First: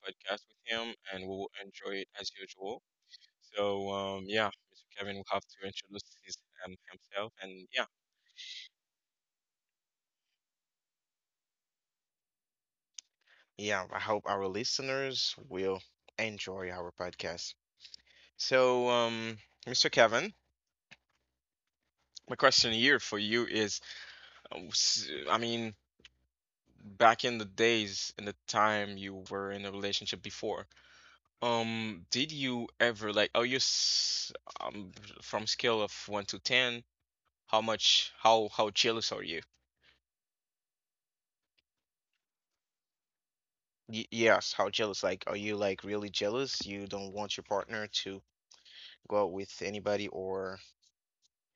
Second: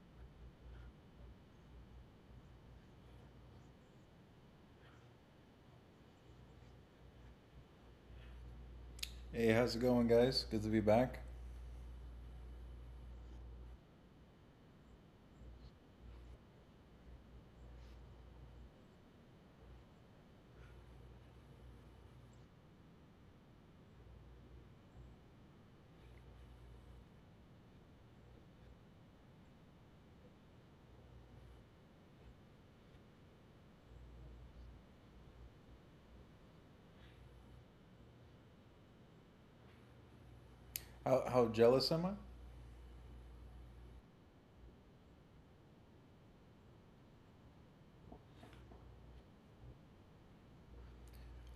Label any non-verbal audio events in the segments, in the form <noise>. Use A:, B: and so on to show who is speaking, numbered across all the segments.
A: podcast with him, and we will enjoy it as usual. Mr. Kevin will have to introduce himself, and yeah.
B: Hey, how's it going, guys? Good to be back.
A: Yeah, I hope our listeners will enjoy our podcast. So, um, Mr. Kevin, my question here for you is, uh, s- I mean, back in the days, in the time you were in a relationship before. Did you ever like are you s um from scale of one to ten, how much how jealous are you?
B: How jealous am I?
A: Y yes, how jealous? Like, are you like really jealous? You don't want your partner to go out with anybody, or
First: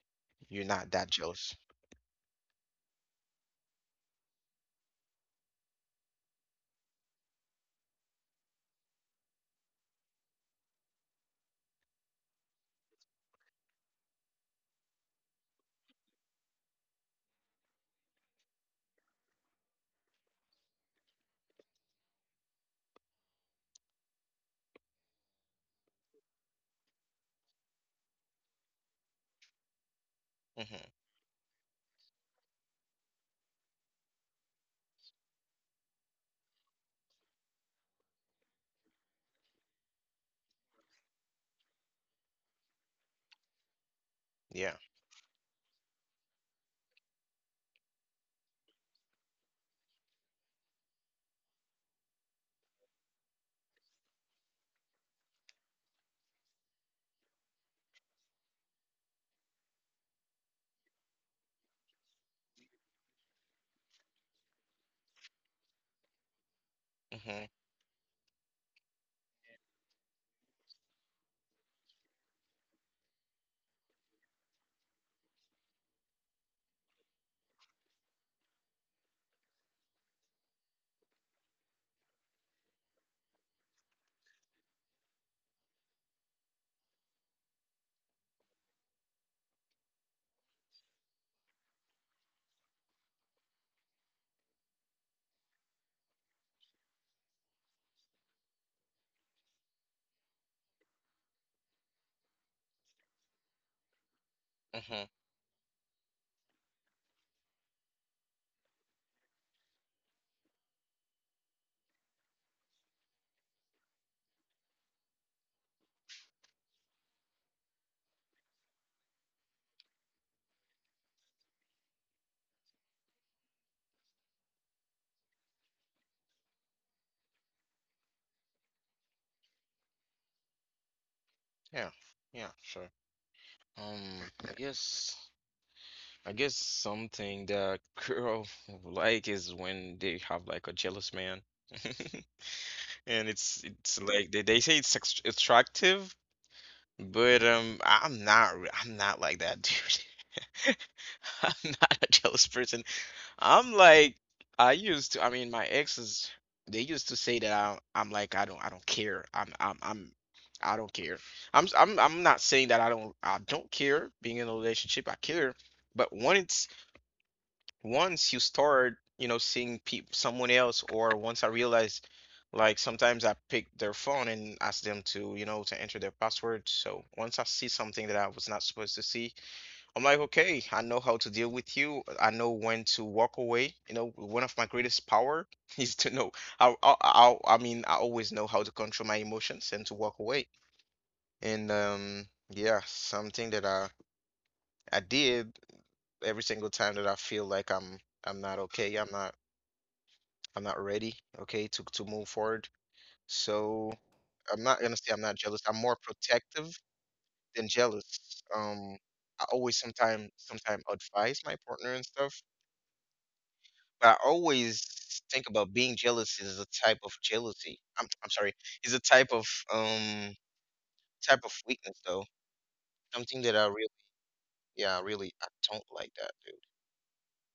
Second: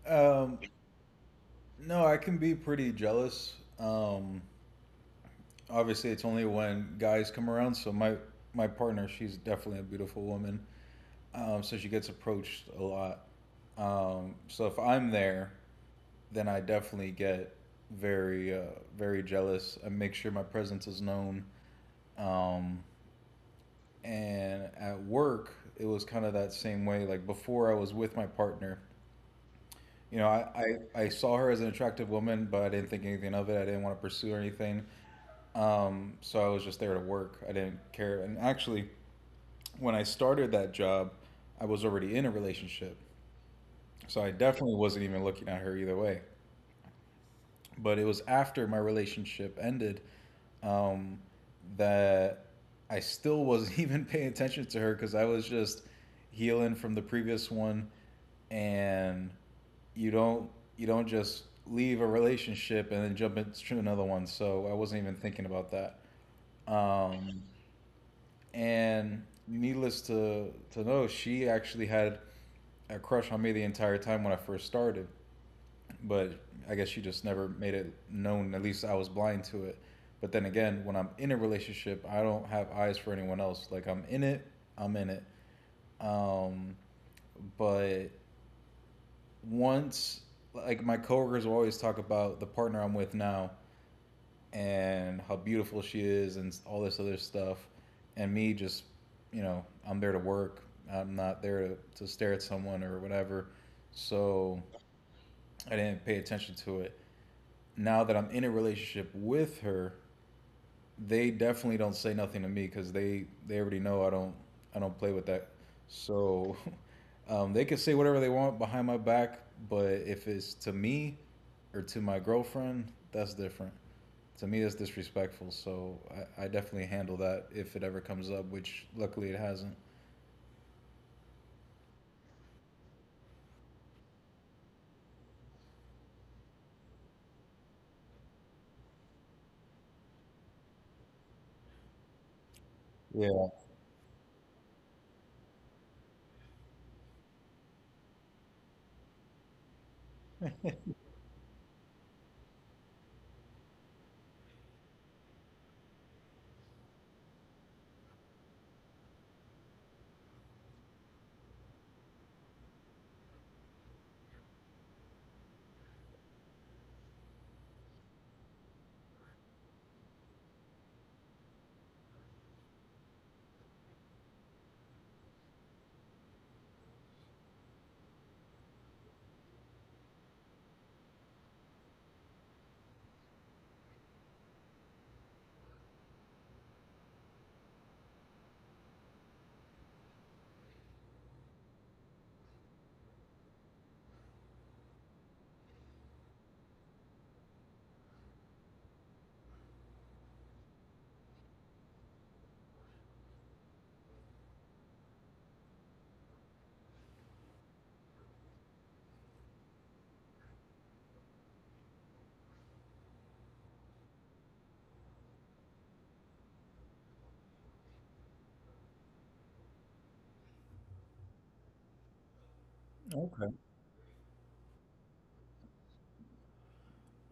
B: Um,
A: you're not that jealous?
B: no, I can be pretty jealous. Obviously, it's only when guys come around. So my partner, she's definitely a beautiful woman. So she gets approached a lot. So if I'm there, then I definitely get very very jealous. I make sure my presence is known. Um, and at work, it was kind of that same way. Like before, I was with my partner. You know, I,
A: hmm
B: I saw her as an attractive woman, but I didn't think anything of it. I didn't want to pursue or anything. So I was just there to work. I didn't care. And actually, when I started that job, I was already in a relationship. So I definitely
A: Yeah.
B: wasn't even looking at her either way, but it was after my relationship ended, um, that I still wasn't <laughs> even paying attention to her because I was just healing from the previous one, and you don't you don't just leave a relationship and then jump into another one. So I wasn't even thinking about that. Um,
A: Mm-hmm.
B: and needless to know, she actually had a crush on me the entire time when I first started, but I guess she just never made it known. At least I was blind to it. But then again, when I'm in a relationship, I don't have eyes for anyone else. Like I'm in it, I'm in it. Um, but once, like my coworkers will always talk about the partner I'm with now and how beautiful she is and all this other stuff, and me just, you know, I'm there to work. I'm not there to stare at someone or whatever. So
A: Mm-hmm.
B: I didn't pay attention to it. Now that I'm in a relationship with her, they definitely don't say nothing to me because they already know I don't, I don't play with that. So <laughs> they can say whatever they want behind my back, but if it's to me or to my girlfriend, that's different. To me, that's disrespectful. So I definitely handle that if it ever comes up, which luckily it hasn't.
A: Yeah. Yeah. Sure. Um, I guess I guess something that girl <laughs> like is when they have like a jealous man. <laughs> And
B: Yeah.
A: it's like they say it's attractive, but I'm not like that, dude. <laughs> I'm not a jealous person. I'm like I used to. I mean, my exes they used to say that I I don't care. I'm I don't care. I'm not saying that I don't care being in a relationship. I care, but once you start, you know, seeing peop someone else, or once I realized, like sometimes I pick their phone and ask them to, you know, to enter their password. So once I see something that I was not supposed to see, I'm like, okay, I know how to deal with you. I know when to walk away. You know, one of my greatest power <laughs> is to know how, I always know how to control my emotions and to walk away. And yeah, something that I did every single time that I feel like I'm not okay. I'm not ready, okay, to move forward. So I'm not gonna say I'm not jealous. I'm more protective than jealous. I always sometimes advise my partner and stuff, but I always think about being jealous is a type of jealousy. I'm sorry, is a um type of weakness though. Something that I
B: Okay.
A: really yeah, I really I don't like that, dude.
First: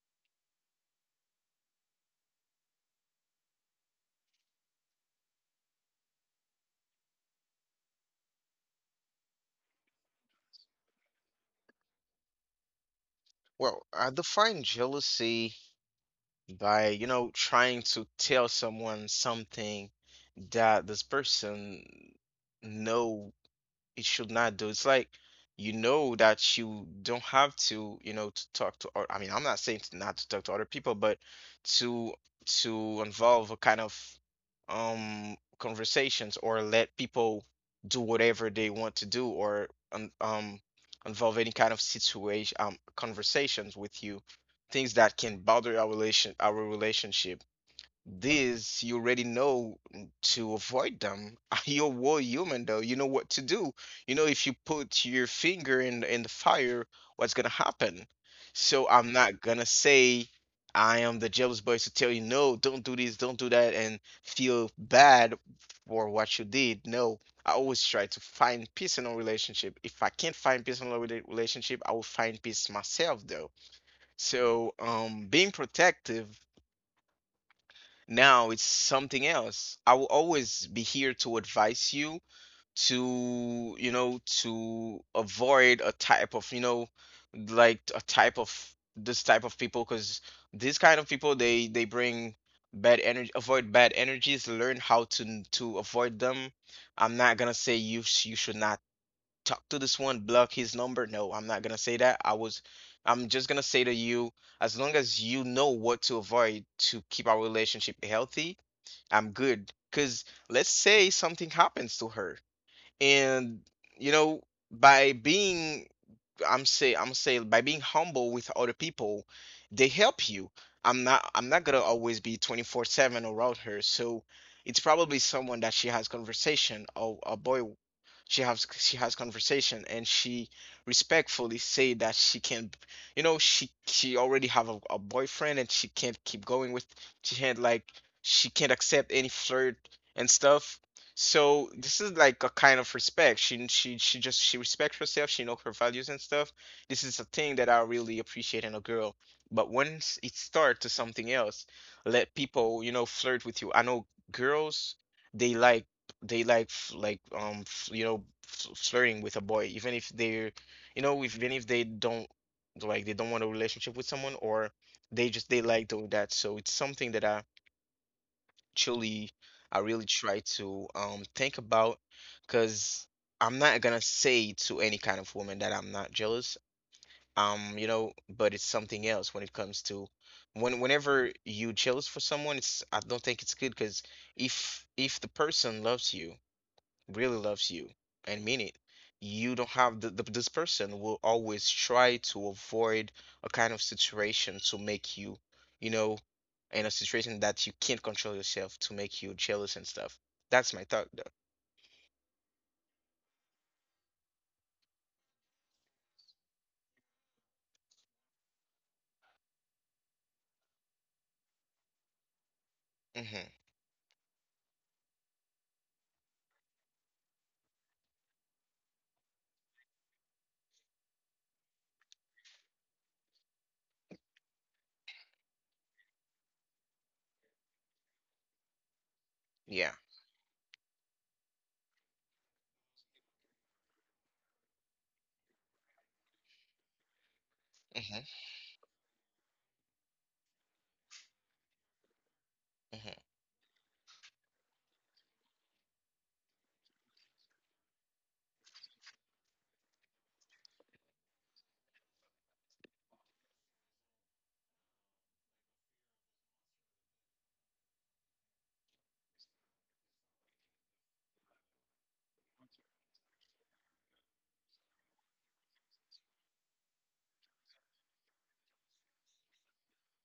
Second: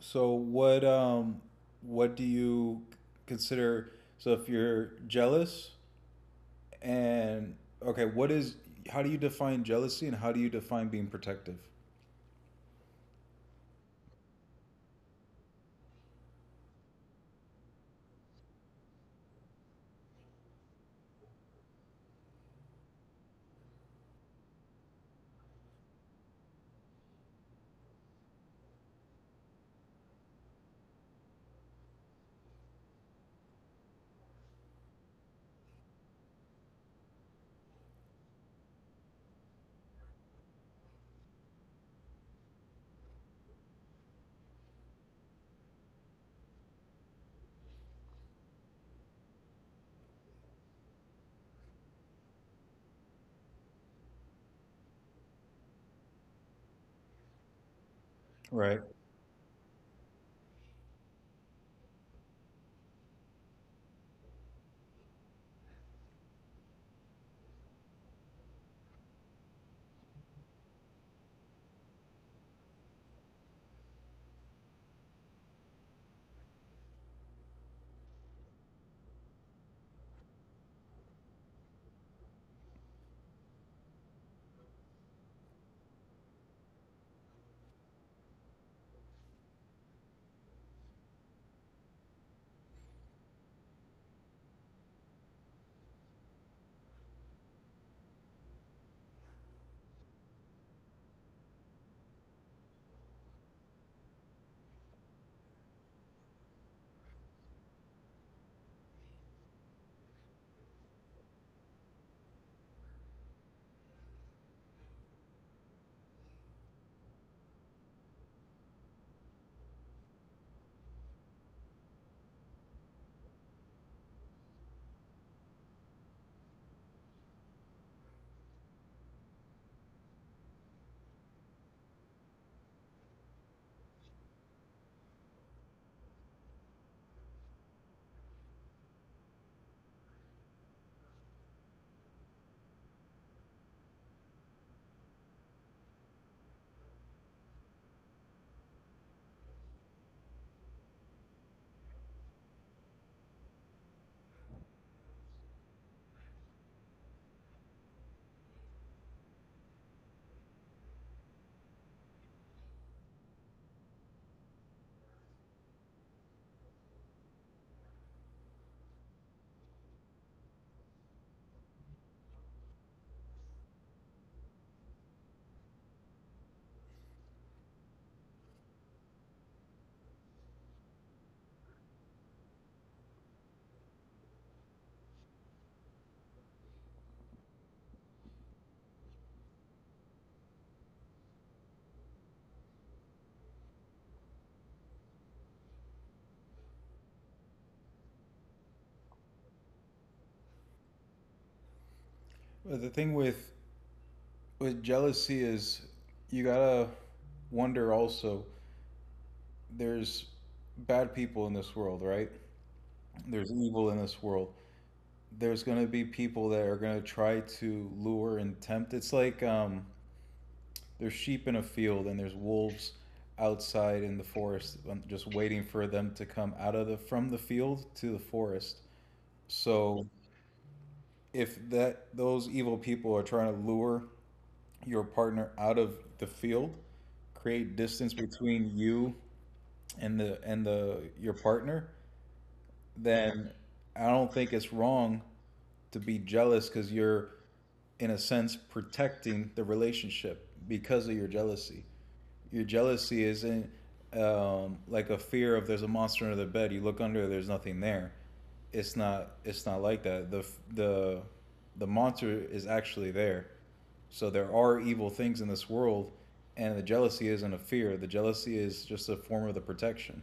B: So what what do you consider? So if you're jealous. And okay, what is how do you define jealousy and how do you define being protective?
A: Well, I define jealousy by you know trying to tell someone something that this person know it should not do. It's like you know that you don't have to, you know, to talk to or I mean, I'm not saying to not to talk to other people, but to to involve a kind of conversations or let people do whatever they want to do or involve any kind of situation conversations with you, things that can bother our relation our relationship. This you already know to avoid them. <laughs> You're a war human though. You know what to do. You know if you put your finger in the fire, what's gonna happen.
B: Right.
A: So I'm not gonna say I am the jealous boy to tell you no, don't do this, don't do that, and feel bad for what you did. No, I always try to find peace in a relationship. If I can't find peace in a relationship, I will find peace myself though. So being protective now it's something else. I will always be here to advise you to, you know, to avoid a type of, you know, like a type of this type of people because these kind of people they bring bad energy, avoid bad energies, learn how to avoid them. I'm not gonna say you should not talk to this one, block his number. No, I'm not gonna say that. I was I'm just gonna say to you as long as you know what to avoid to keep our relationship healthy I'm good. Because let's say something happens to her, and you know, by being, I'm say, by being humble with other people, they help you. I'm not gonna always be 24/7 around her. So it's probably someone that she has conversation or a boy she has conversation and she respectfully say that she can you know she already have a boyfriend and she can't keep going with she can't like she can't accept any flirt and stuff, so this is like a kind of respect, she just she respects herself, she knows her values and stuff. This is a thing that I really appreciate in a girl. But once it starts to something else, let people you know flirt with you. I know girls, they like you know flirting with a boy, even if they're you know if, even if they don't like they don't want a relationship with someone, or they just they like doing that. So it's something that I truly I really try to think about, because I'm not gonna say to any kind of woman that I'm not jealous, you know, but it's something else when it comes to when whenever you jealous for someone, it's I don't think it's good because if the person loves you, really loves you and mean it. You don't have the this person will always try to avoid a kind of situation to make you, you know, in a situation that you can't control yourself to make you jealous and stuff. That's my thought though.
B: But the thing with jealousy is you gotta wonder also, there's bad people in this world, right? There's
A: hmm
B: evil in this world. There's gonna be people that are gonna try to lure and tempt. It's like there's sheep in a field and there's wolves outside in the forest, just waiting for them to come out of the from the field to the forest.
A: Yeah.
B: So if that those evil people are trying to lure your partner out of the field, create distance
A: hmm
B: between you and the your partner,
A: hmm
B: then I don't think it's wrong to be jealous because you're in a sense protecting the relationship because of your jealousy. Your jealousy isn't, like a fear of there's a monster under the bed. You look under, there's nothing there. It's not. It's not like that. The The monster is actually there. So there are evil things in this world, and the jealousy isn't a fear. The jealousy is just a form of the protection.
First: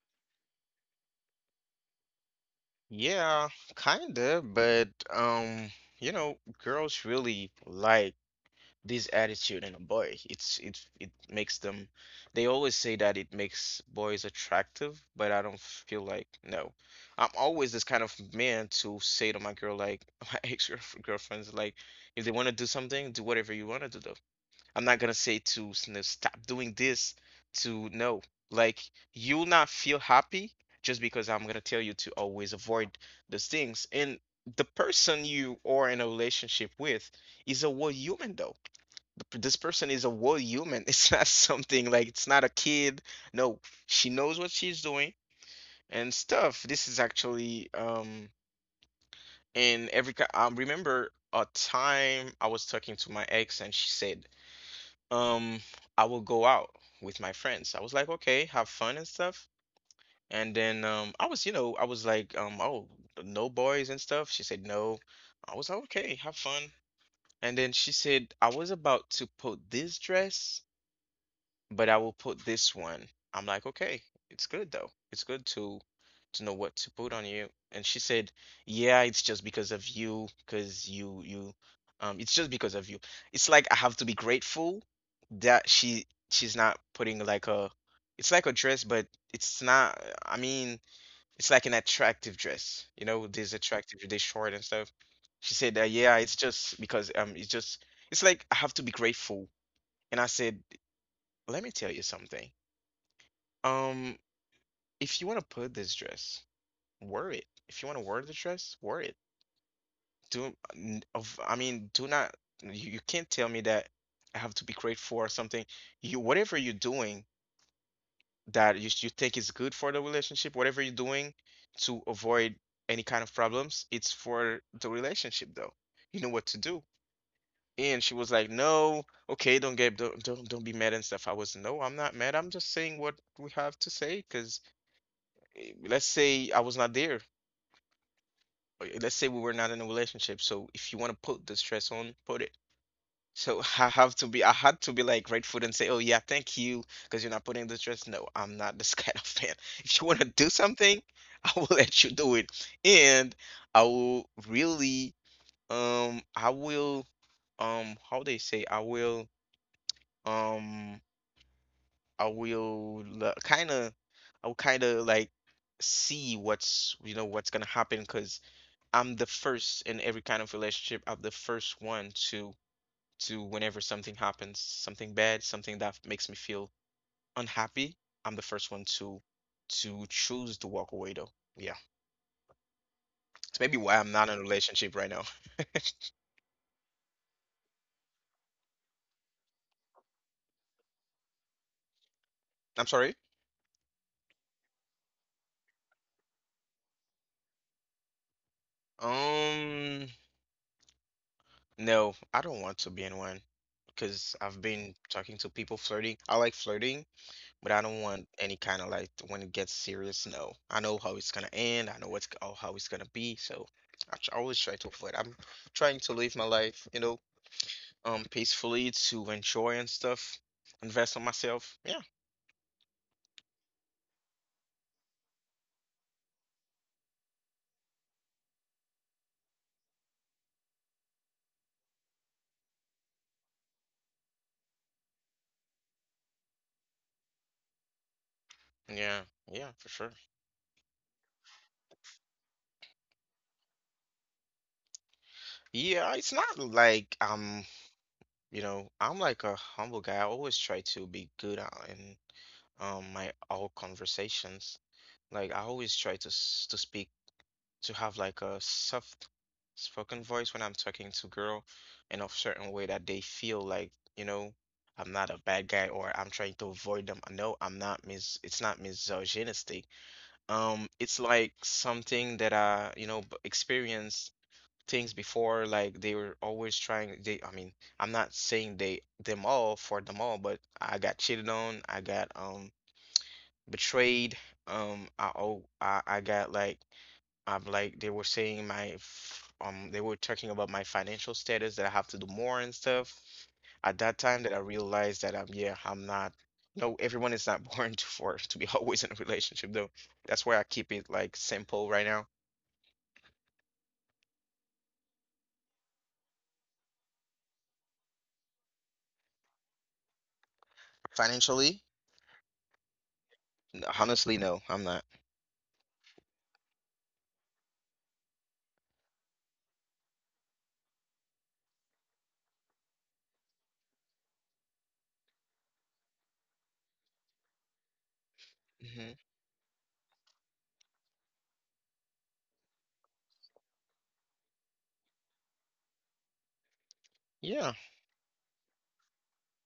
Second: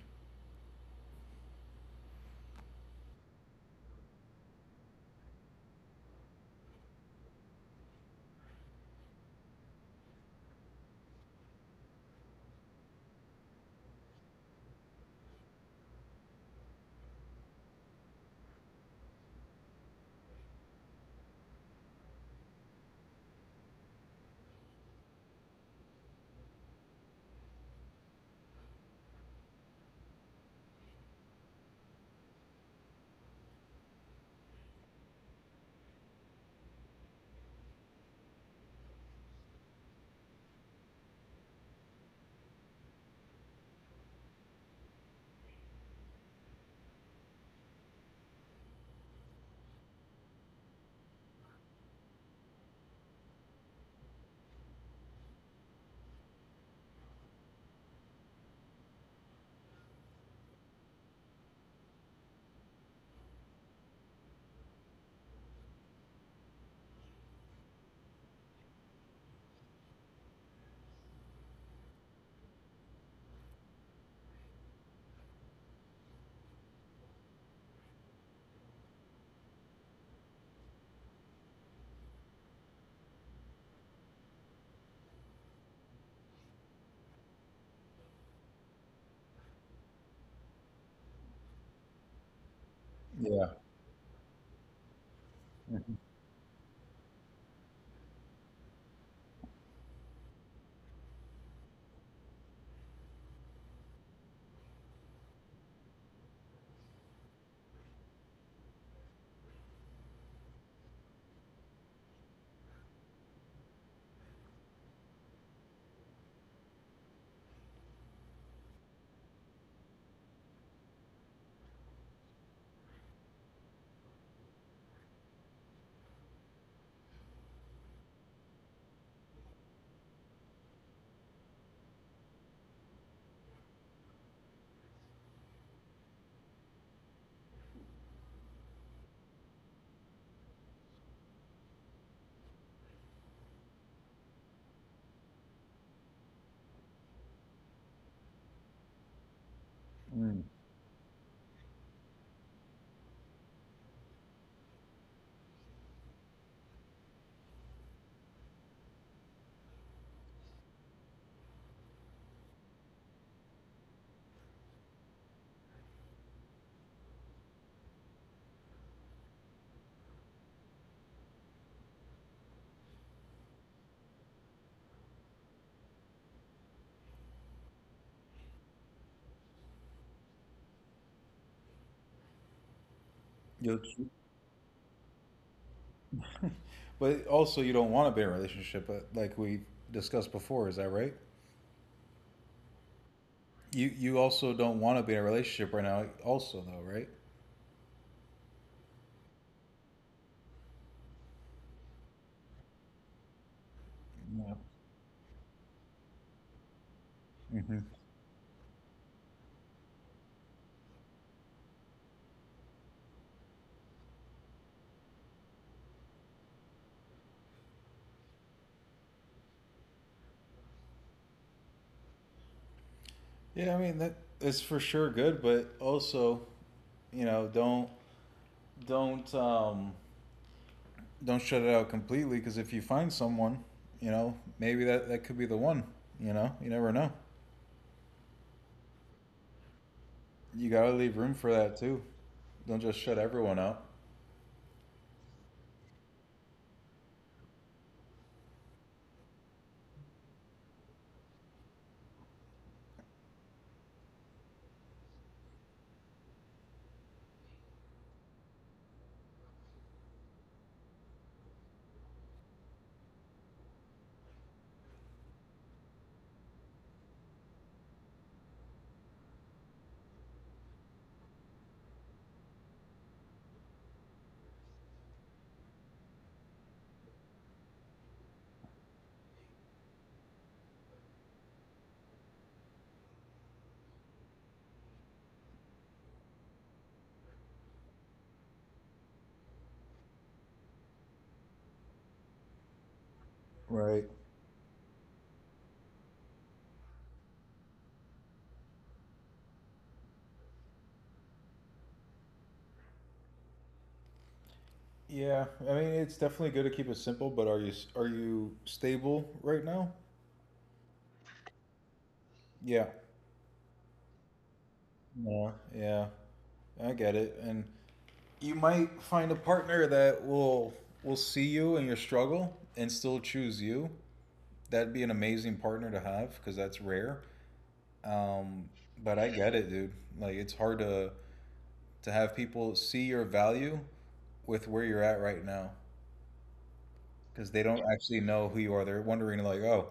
A: Yeah, kinda, but you know, girls really like this attitude in a boy. It makes them. They always say that it makes boys attractive, but I don't feel like no. I'm always this kind of man to say to my girl like <laughs> my ex girlfriends like if they want to do something, do whatever you want to do though. I'm not gonna say to no, stop doing this to no. Like you'll not feel happy just because I'm gonna tell you to always avoid those things and. The person you are in a relationship with is a whole human though, this person is a whole human. <laughs> It's not something like it's not a kid. No, she knows what she's doing and stuff. This is actually in every I remember a time I was talking to my ex and she said, um, I will go out with my friends. I was like, okay, have fun and stuff. And then I was, you know, I was like, oh, no boys and stuff. She said no. I was like, okay, have fun. And then she said, I was about to put this dress but I will put this one. I'm like, okay, it's good though. It's good to know what to put on you. And she said, yeah, it's just because of you, because you it's just because of you. It's like I have to be grateful that she's not putting like a it's like a dress, but it's not I mean, it's like an attractive dress. You know,
B: Yeah.
A: this attractive, this short and stuff. She said that, yeah, it's just because it's just it's like I have to be grateful. And I said, let me tell you something. Um, if you want to put this dress, wear it. If you want to wear the dress, wear it. Do n- of I mean, do not you, you can't tell me that I have to be grateful or something. You whatever you're doing that you think is good for the relationship, whatever you're doing to avoid any kind of problems, it's for the relationship though. You know what to do. And she was like, "No, okay, don't get don't be mad and stuff." I was, "No, I'm not mad. I'm just saying what we have to say because let's say I was not there, okay, let's say we were not in a relationship. So if you want to put the stress on, put it. So <laughs> I had to be like grateful and say, oh yeah, thank you, because you're not putting the stress. No, I'm not this <laughs> kind of fan. <laughs> If you want
B: Mm.
A: to do something, <laughs> I will let you do it, and I will really, um, I will, how they say, um, I will kind of, I will kind of like see what's, you know, what's gonna happen, because. I'm the first in every kind of relationship. I'm the first one to whenever something happens, something bad, something that makes me feel unhappy. I'm the first one to choose to walk away though. Yeah.
B: You'll,
A: It's maybe why I'm not in a relationship right now.
B: but also, you don't want to be in a relationship, like we discussed before. Is that right?
A: <laughs> I'm sorry.
B: You also don't want to be in a relationship right now, also though, right?
A: Um, no, I don't want to be in one
B: Yeah.
A: because I've been talking to people flirting. I like flirting,
B: Hmm.
A: but I don't want any kind of like when it gets serious. No, I know how it's gonna end. I know how it's gonna be. So I always try to avoid. I'm trying to live my life, you know, peacefully, to enjoy and stuff. Invest in myself. Yeah,
B: Yeah, I mean that is for sure good, but also, you know, don't um don't shut it out completely because if you find someone, you know, maybe that that could be the one. You know, you never know.
A: yeah, yeah, for sure.
B: You gotta leave room for that too. Don't just shut everyone out.
A: Yeah, it's not like I'm like a humble guy. I always try to be good in my all conversations. Like I always try to to speak, to have like a soft spoken voice when I'm talking to girl in a certain way that they feel like, you know, I'm not a bad guy or I'm trying to avoid them. No, I'm not mis, it's not misogynistic. It's like something that I, you know, experienced things before, like they were always trying, they I mean, I'm not saying they them all for them all, but I got cheated on, I got betrayed, I got like I like they were saying they were talking about my financial status that I have to do more and stuff.
B: Right.
A: At that time that I realized that yeah, I'm not, no, everyone is not <laughs> born to for to be <laughs> always in a relationship though. That's why I keep it like simple right now.
B: Yeah, I mean it's definitely good to keep it simple, but are you stable right now?
A: Financially?
B: Yeah.
A: Honestly, no, I'm not.
B: Yeah. Yeah, I get it, and you might find a partner that will see you in your struggle and still choose you. That'd be an amazing partner to have because that's rare. Um, but I
A: Hmm.
B: get it, dude. Like it's hard to have people see your value with where you're at right now, because they don't
A: Yeah,
B: actually know who you are. They're wondering like, oh,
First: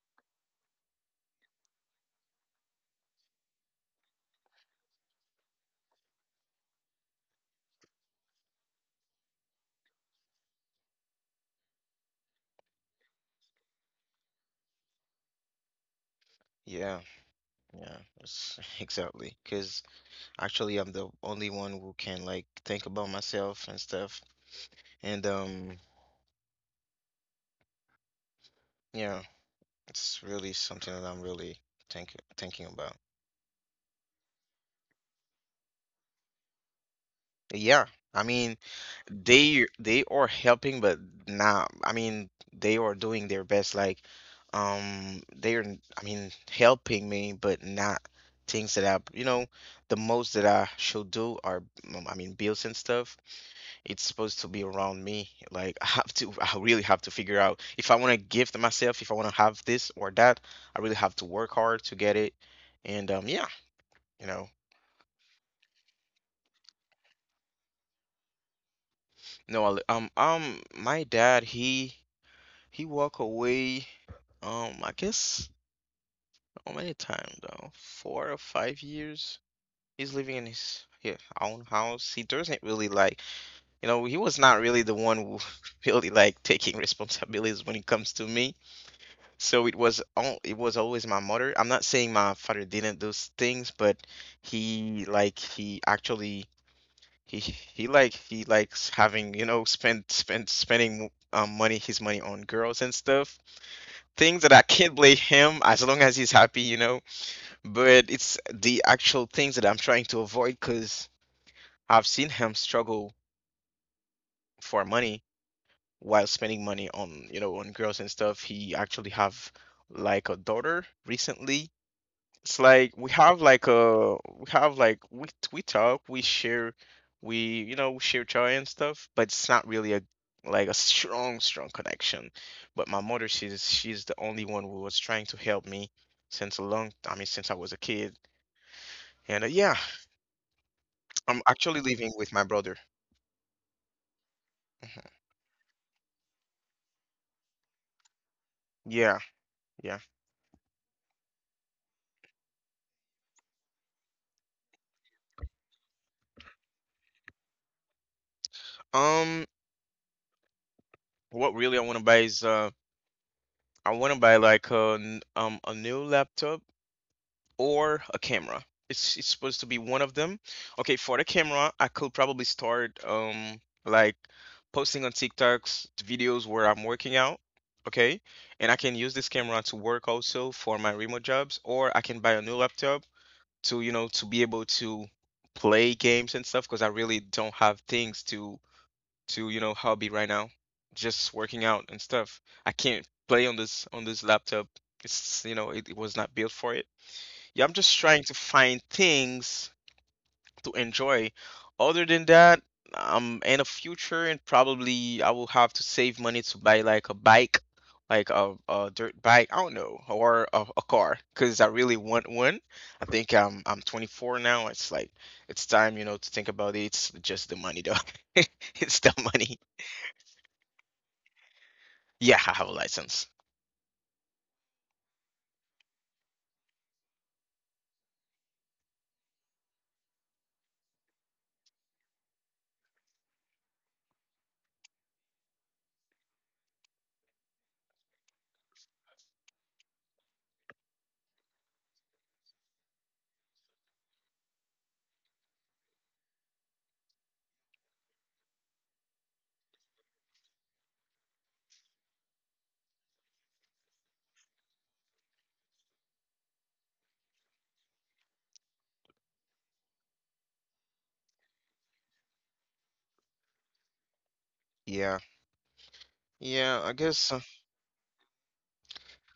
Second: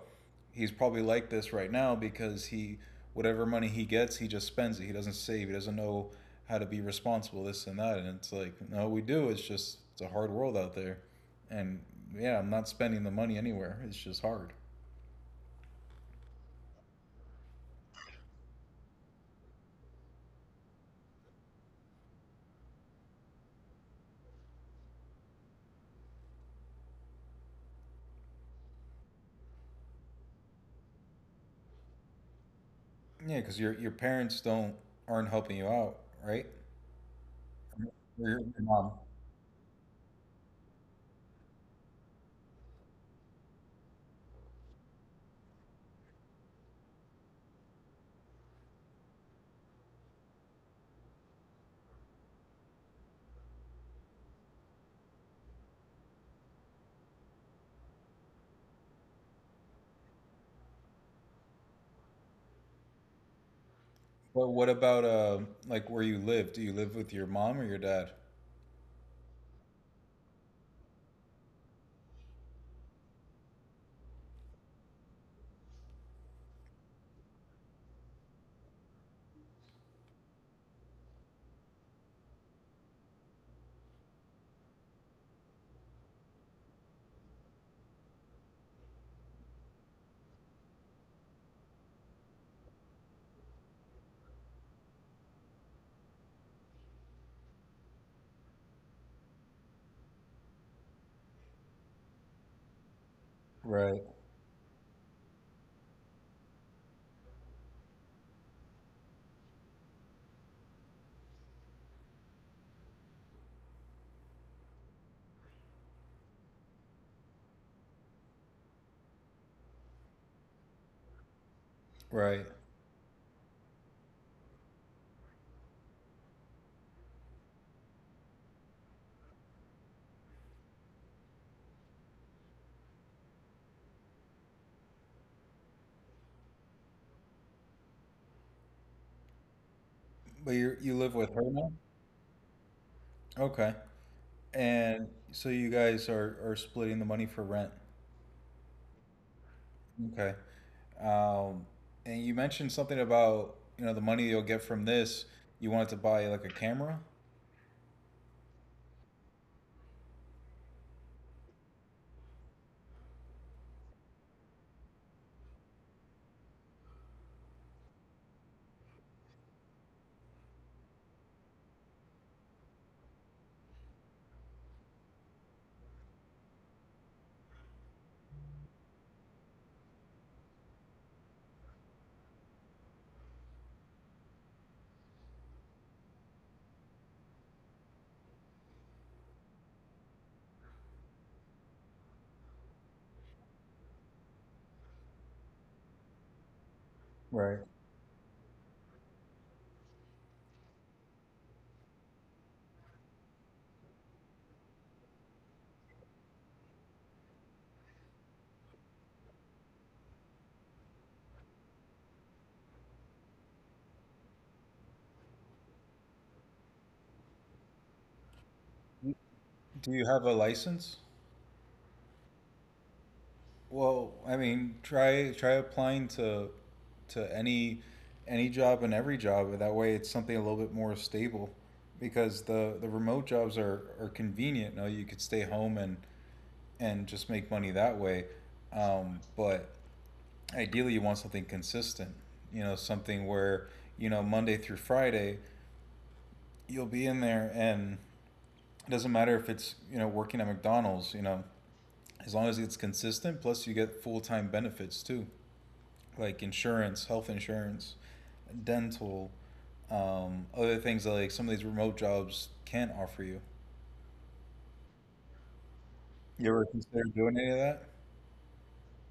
B: he's probably like this right now because he whatever money he gets, he just spends it. He doesn't save. He doesn't know how to be responsible, this and that. And it's like, no, we do. It's just it's a hard world out there, and yeah, I'm not spending the money anywhere. It's just hard.
A: yeah, yeah, <laughs> exactly. Because actually, I'm the only one who can like think about myself and stuff. And yeah, it's really something that I'm really thinking about.
B: Yeah, because your parents don't aren't helping you out, right?
A: Yeah,
B: Or
A: I
B: your,
A: mean
B: your mom.
A: they are helping, but not. I mean they are doing their best. Like, they are. I mean helping me, but not things that I, you know, the most that I should do are, I mean, bills and stuff. It's supposed to be around me. Like <laughs> I really have to figure out if I want to gift myself, if I want to have this or that. I really have to work hard to get it. And yeah, you know.
B: But what about like where you live? Do you live with your mom or your dad?
A: No, my dad, he walk away, I guess how many times now? Four or five years. He's living in his own house. He doesn't really like, you know, he was not really the one who <laughs> really like taking responsibilities when it comes to me. So it was always my mother. I'm not saying my father didn't those things, but he like he actually he like he likes having, you know, spending money, his money, on girls and stuff.
B: Right,
A: Things that I can't blame him as long as he's happy, you know. But it's the actual things that I'm trying to avoid because I've seen him struggle for money while spending money on, you know, on girls and stuff. He actually have like a daughter recently.
B: right.
A: It's like we have like a we have like we talk, we share, we you know we share joy and stuff, but it's not really a like a strong connection. But my mother, she's the only one who was trying to help me since a long, I mean since I was a kid. And yeah.
B: But you live
A: I'm
B: with her
A: actually
B: now?
A: living with my brother.
B: Okay.
A: Mm-hmm.
B: And so you guys are splitting the money for rent.
A: Yeah, yeah.
B: Okay. Um, and you mentioned something about, you know, the money you'll get from this, you wanted to buy like a camera?
A: um what really I want to buy is I want to buy like a new laptop or a camera. It's supposed to be one of them. Okay, for the camera, I could probably start like posting on TikToks videos where I'm working out. Okay, and I can use this camera to work also for my remote jobs, or I can buy a new laptop to, you know, to be able to play games and stuff, because I really don't have things to, you know, hobby right now. Just working out and stuff. I can't play on this laptop. It's, you know, it was not built for it. Yeah, I'm
B: Right.
A: just trying to find things to enjoy. Other than that, in the future, and probably I will have to save money to buy like a bike, like a dirt bike. I don't know, or a car, because I really want one. I think I'm 24 now. It's like it's time, you know, to think about it. It's just the money, though. <laughs> It's the money.
B: Do you have a license?
A: Yeah, I have a license.
B: Well, I mean, try applying to any job and every job. That way it's something a little bit more stable because the remote jobs are convenient. You know, you could stay home and just make money that way. But ideally you want something consistent, you know, something where, you know, Monday through Friday you'll be in there and it doesn't matter if it's, you know, working at McDonald's, you know, as long as it's consistent plus you get full-time benefits too, like insurance, health insurance, dental, other things that, like some of these remote jobs can't offer you.
A: Yeah.
B: You
A: Yeah,
B: ever
A: I
B: consider
A: guess
B: doing any of that?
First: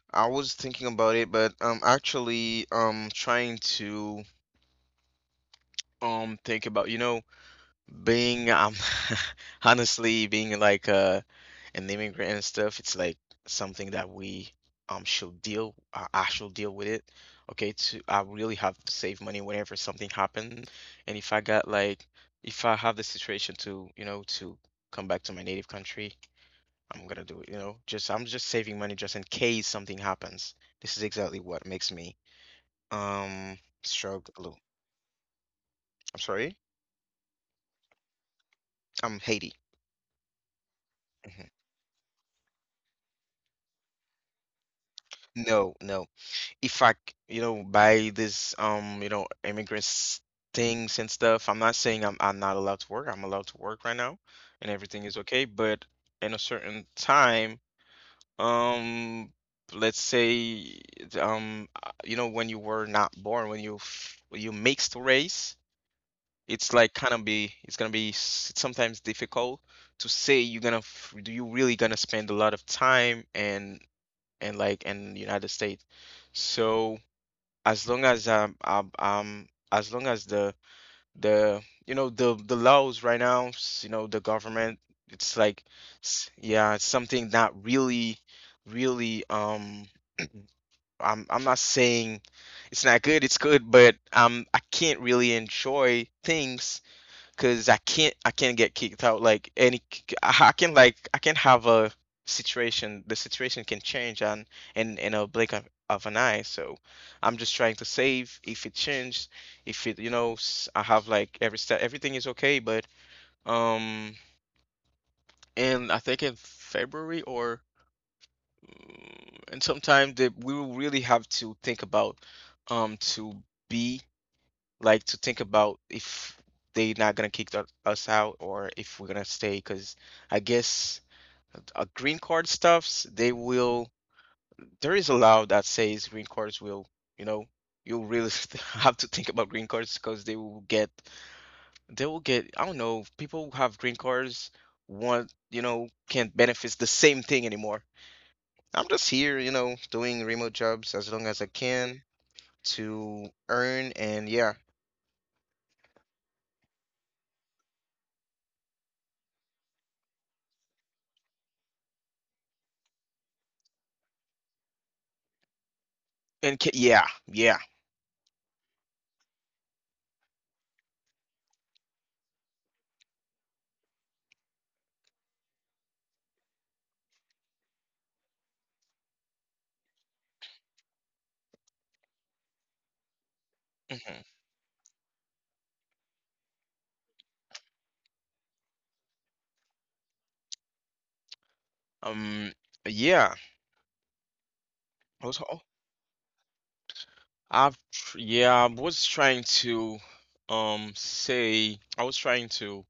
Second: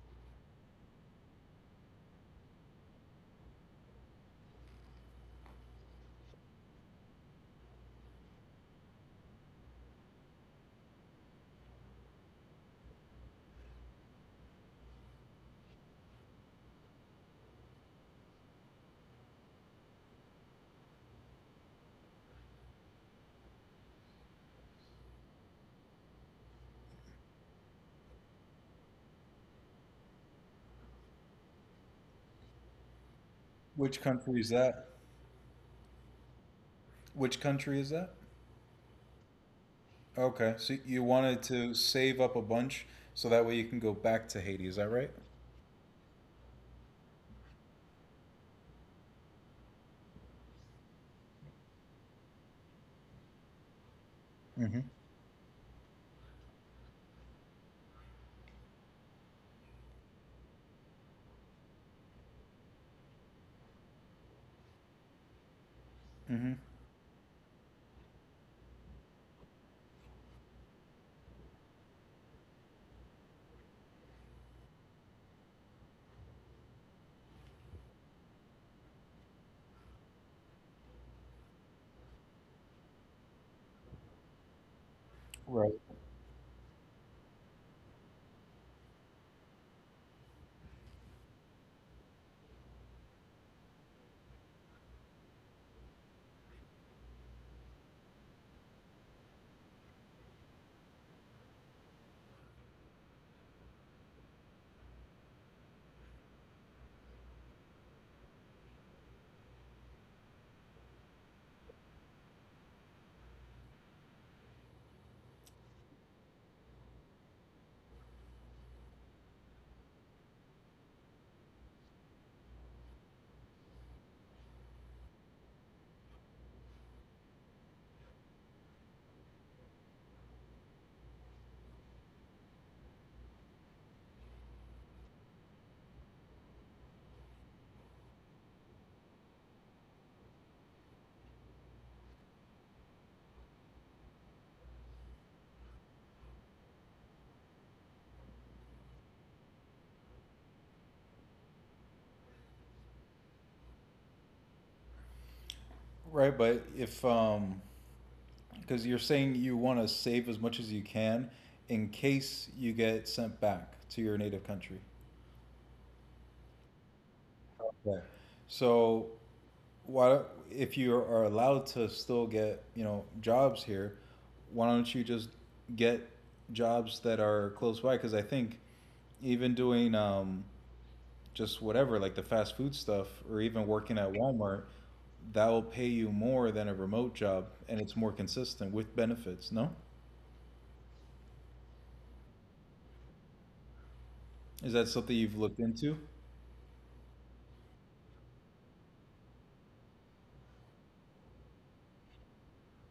A: I was thinking about it, but I'm actually trying to think about, you know, being <laughs> honestly being like an immigrant and stuff. It's like something that we should deal, I should deal with it. Okay, to, I really have to save money whenever something happens, and if I got like, if I have the situation to, you know, to come back to my native country, I'm gonna do it, you know. Just I'm just saving money just in case something happens. This is exactly what makes me um
B: Which country is
A: struggle.
B: that?
A: I'm sorry?
B: Which country is that?
A: I'm Haiti.
B: Okay, so you wanted
A: Mm-hmm.
B: to save up a bunch so that way you can go back to Haiti, is that right?
A: No, no. If I, you know, buy this, you know, immigrants things and stuff, I'm not saying I'm not allowed to work. I'm allowed to work right now, and
B: Hmm.
A: everything is okay. But in a certain time, um, let's say, you know, when you were not born, when you when you mixed race,
B: Mm-hmm.
A: it's like kind of be, it's gonna be sometimes difficult to say you're gonna, do you really gonna spend a lot of time and like in the United States. So as long as the, you know, the laws right now, you know, the government, it's like,
B: Right.
A: yeah, it's something not really really <clears throat> I'm not saying it's not good, it's good, but I can't really enjoy things because I can't get kicked out like any. I can like I can have a situation, the situation can change on in a blink of an eye. So I'm just trying to save if it changes, if it, you know, I have like every step, everything is okay, but um and I think in February or, mm, and sometime that we will really have to think about to be, like to think about if they are not gonna kick us out or if we're gonna stay. Because I guess green card stuffs, they will. There is a law that says green cards will, you know, you'll really <laughs> have to think about green cards because they will get. I don't know. People who have green cards want, you know, can't benefits the same thing anymore. I'm just here, you know, doing remote jobs as long as I can to earn. And yeah,
B: Right, but if because you're saying you want to save as much as you can in case you get sent back to your native country.
A: and yeah, yeah.
B: Right. So why if you are allowed to still get, you know, jobs here, why don't you just get jobs that are close by? Because I think even doing just whatever, like the fast food stuff, or even working at
A: Mm-hmm.
B: Walmart, that will pay you more than a remote job, and it's more consistent with benefits. No,
A: Um, yeah,
B: is that something
A: I
B: you've
A: was,
B: looked
A: oh,
B: into?
A: I've, tr- yeah, I was trying to, I was trying to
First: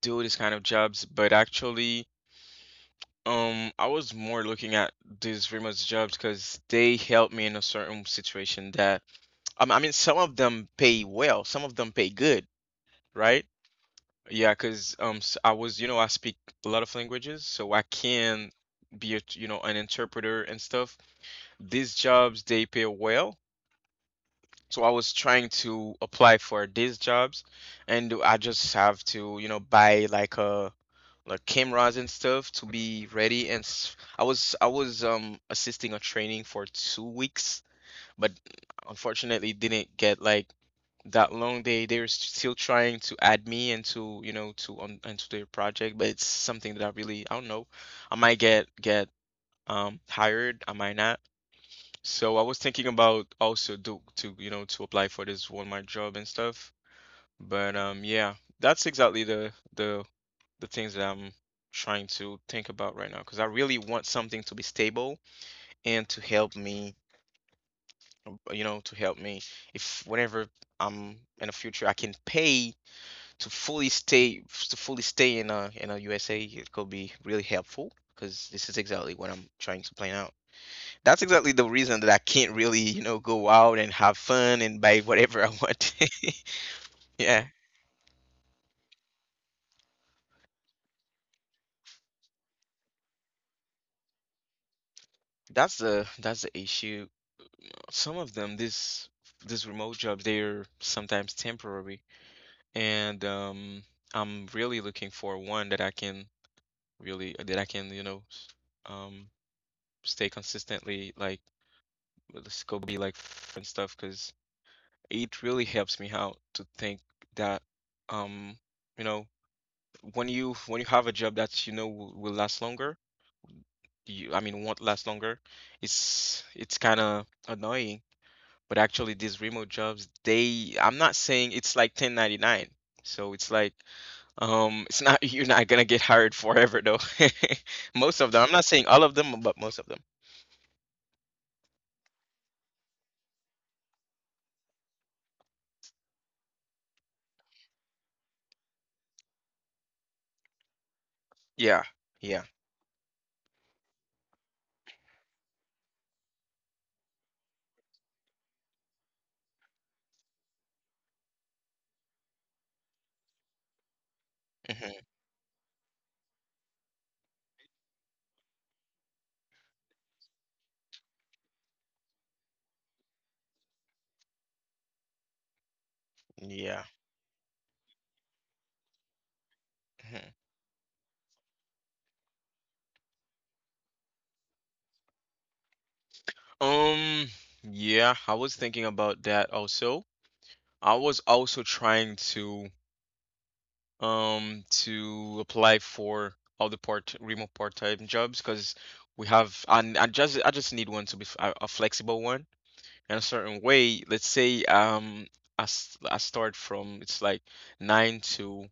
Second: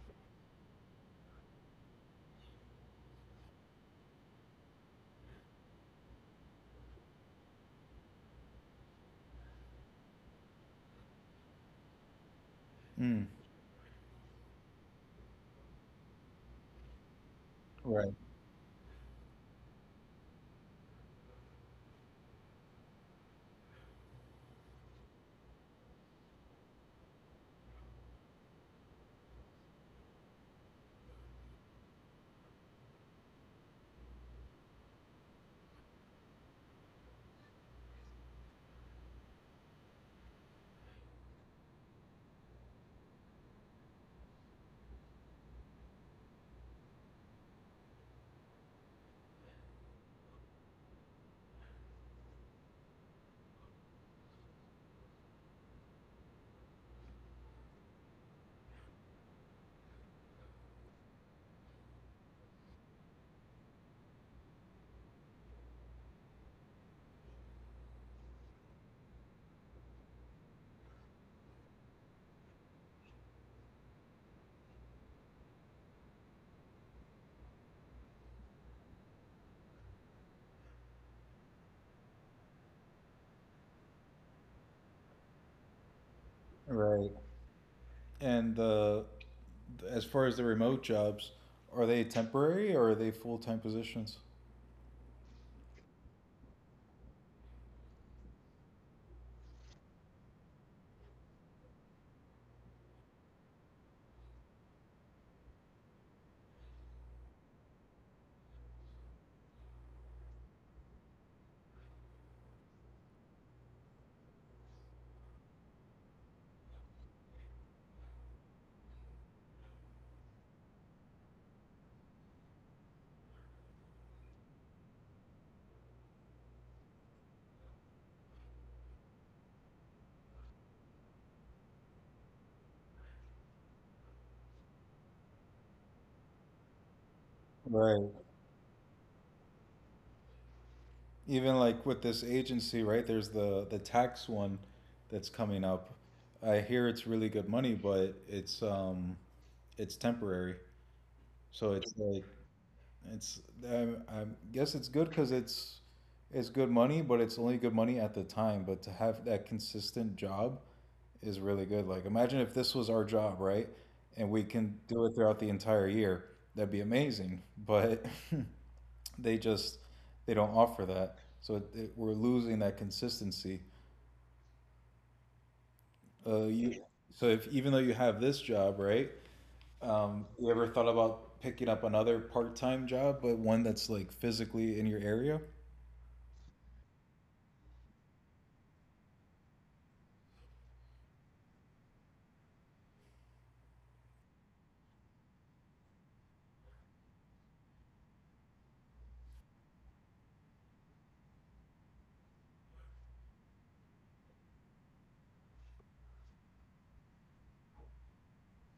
A: do this kind of jobs, but actually, I was more looking at these remote jobs because they help me in a certain situation that, I mean, some of them pay well, some of them pay good,
B: Mm,
A: right? Yeah, because, I was, you know, I speak a lot of languages, so I
B: right,
A: can be a, you know, an interpreter and stuff. These jobs, they pay well. So I was trying to apply for these jobs, and I just have to, you know, buy like a like cameras and stuff to be ready. And I was assisting a training for two weeks, but unfortunately didn't get like that long. They, they're still trying to add me into, you know, to on into their project, but it's something that I really I don't know. I might get hired, I might not. So I was thinking about also do to you know to apply for this Walmart job and stuff. But yeah, that's exactly the things that I'm trying to think about right now, because I really want something to be stable and to help me, you know, to help me if whenever I'm in the future I can pay to fully stay in a USA. It could be really helpful because this is exactly what I'm trying to plan out. That's exactly the reason that I can't really, you know, go out and have fun and buy whatever I want. <laughs>
B: right.
A: Yeah,
B: And the as far as the remote jobs, are they temporary or are they full time positions?
A: that's the issue. Some of them, this remote jobs, they're sometimes temporary, and I'm really looking for one that I can really that I can, you know, s- um, stay consistently like let's go be like f- and stuff because it really helps me out to think that um, you know. when you have a job that you know will last longer, you I mean won't last longer, it's kind of annoying. But actually, these remote jobs, they I'm not saying it's like 1099. So it's like <laughs> it's not you're not gonna get hired forever though. <laughs>
B: Right.
A: Most of them. I'm not saying all of them, but most of them.
B: Even like with this agency, right? There's the tax one that's coming up. I hear it's really good money, but it's temporary. So
A: Yeah.
B: it's like
A: Yeah.
B: it's I, I guess it's good because it's good money, but it's only good money at the time. But to have that consistent job is really good. Like imagine if this was our job, right? And we can
A: hmm
B: do it throughout the entire year. That'd be amazing. But <laughs> they just they don't offer that, so we're losing that consistency.
A: Yeah.
B: You so if even though you have this job, right?
A: Mhm.
B: You ever thought about picking up another part-time job, but one that's like physically in your area?
A: Um, yeah, I was thinking about that also. I was also trying to apply for all the part remote part-time jobs because we have. And I just need one to be a flexible one in a certain way. Let's say I start from. It's like nine to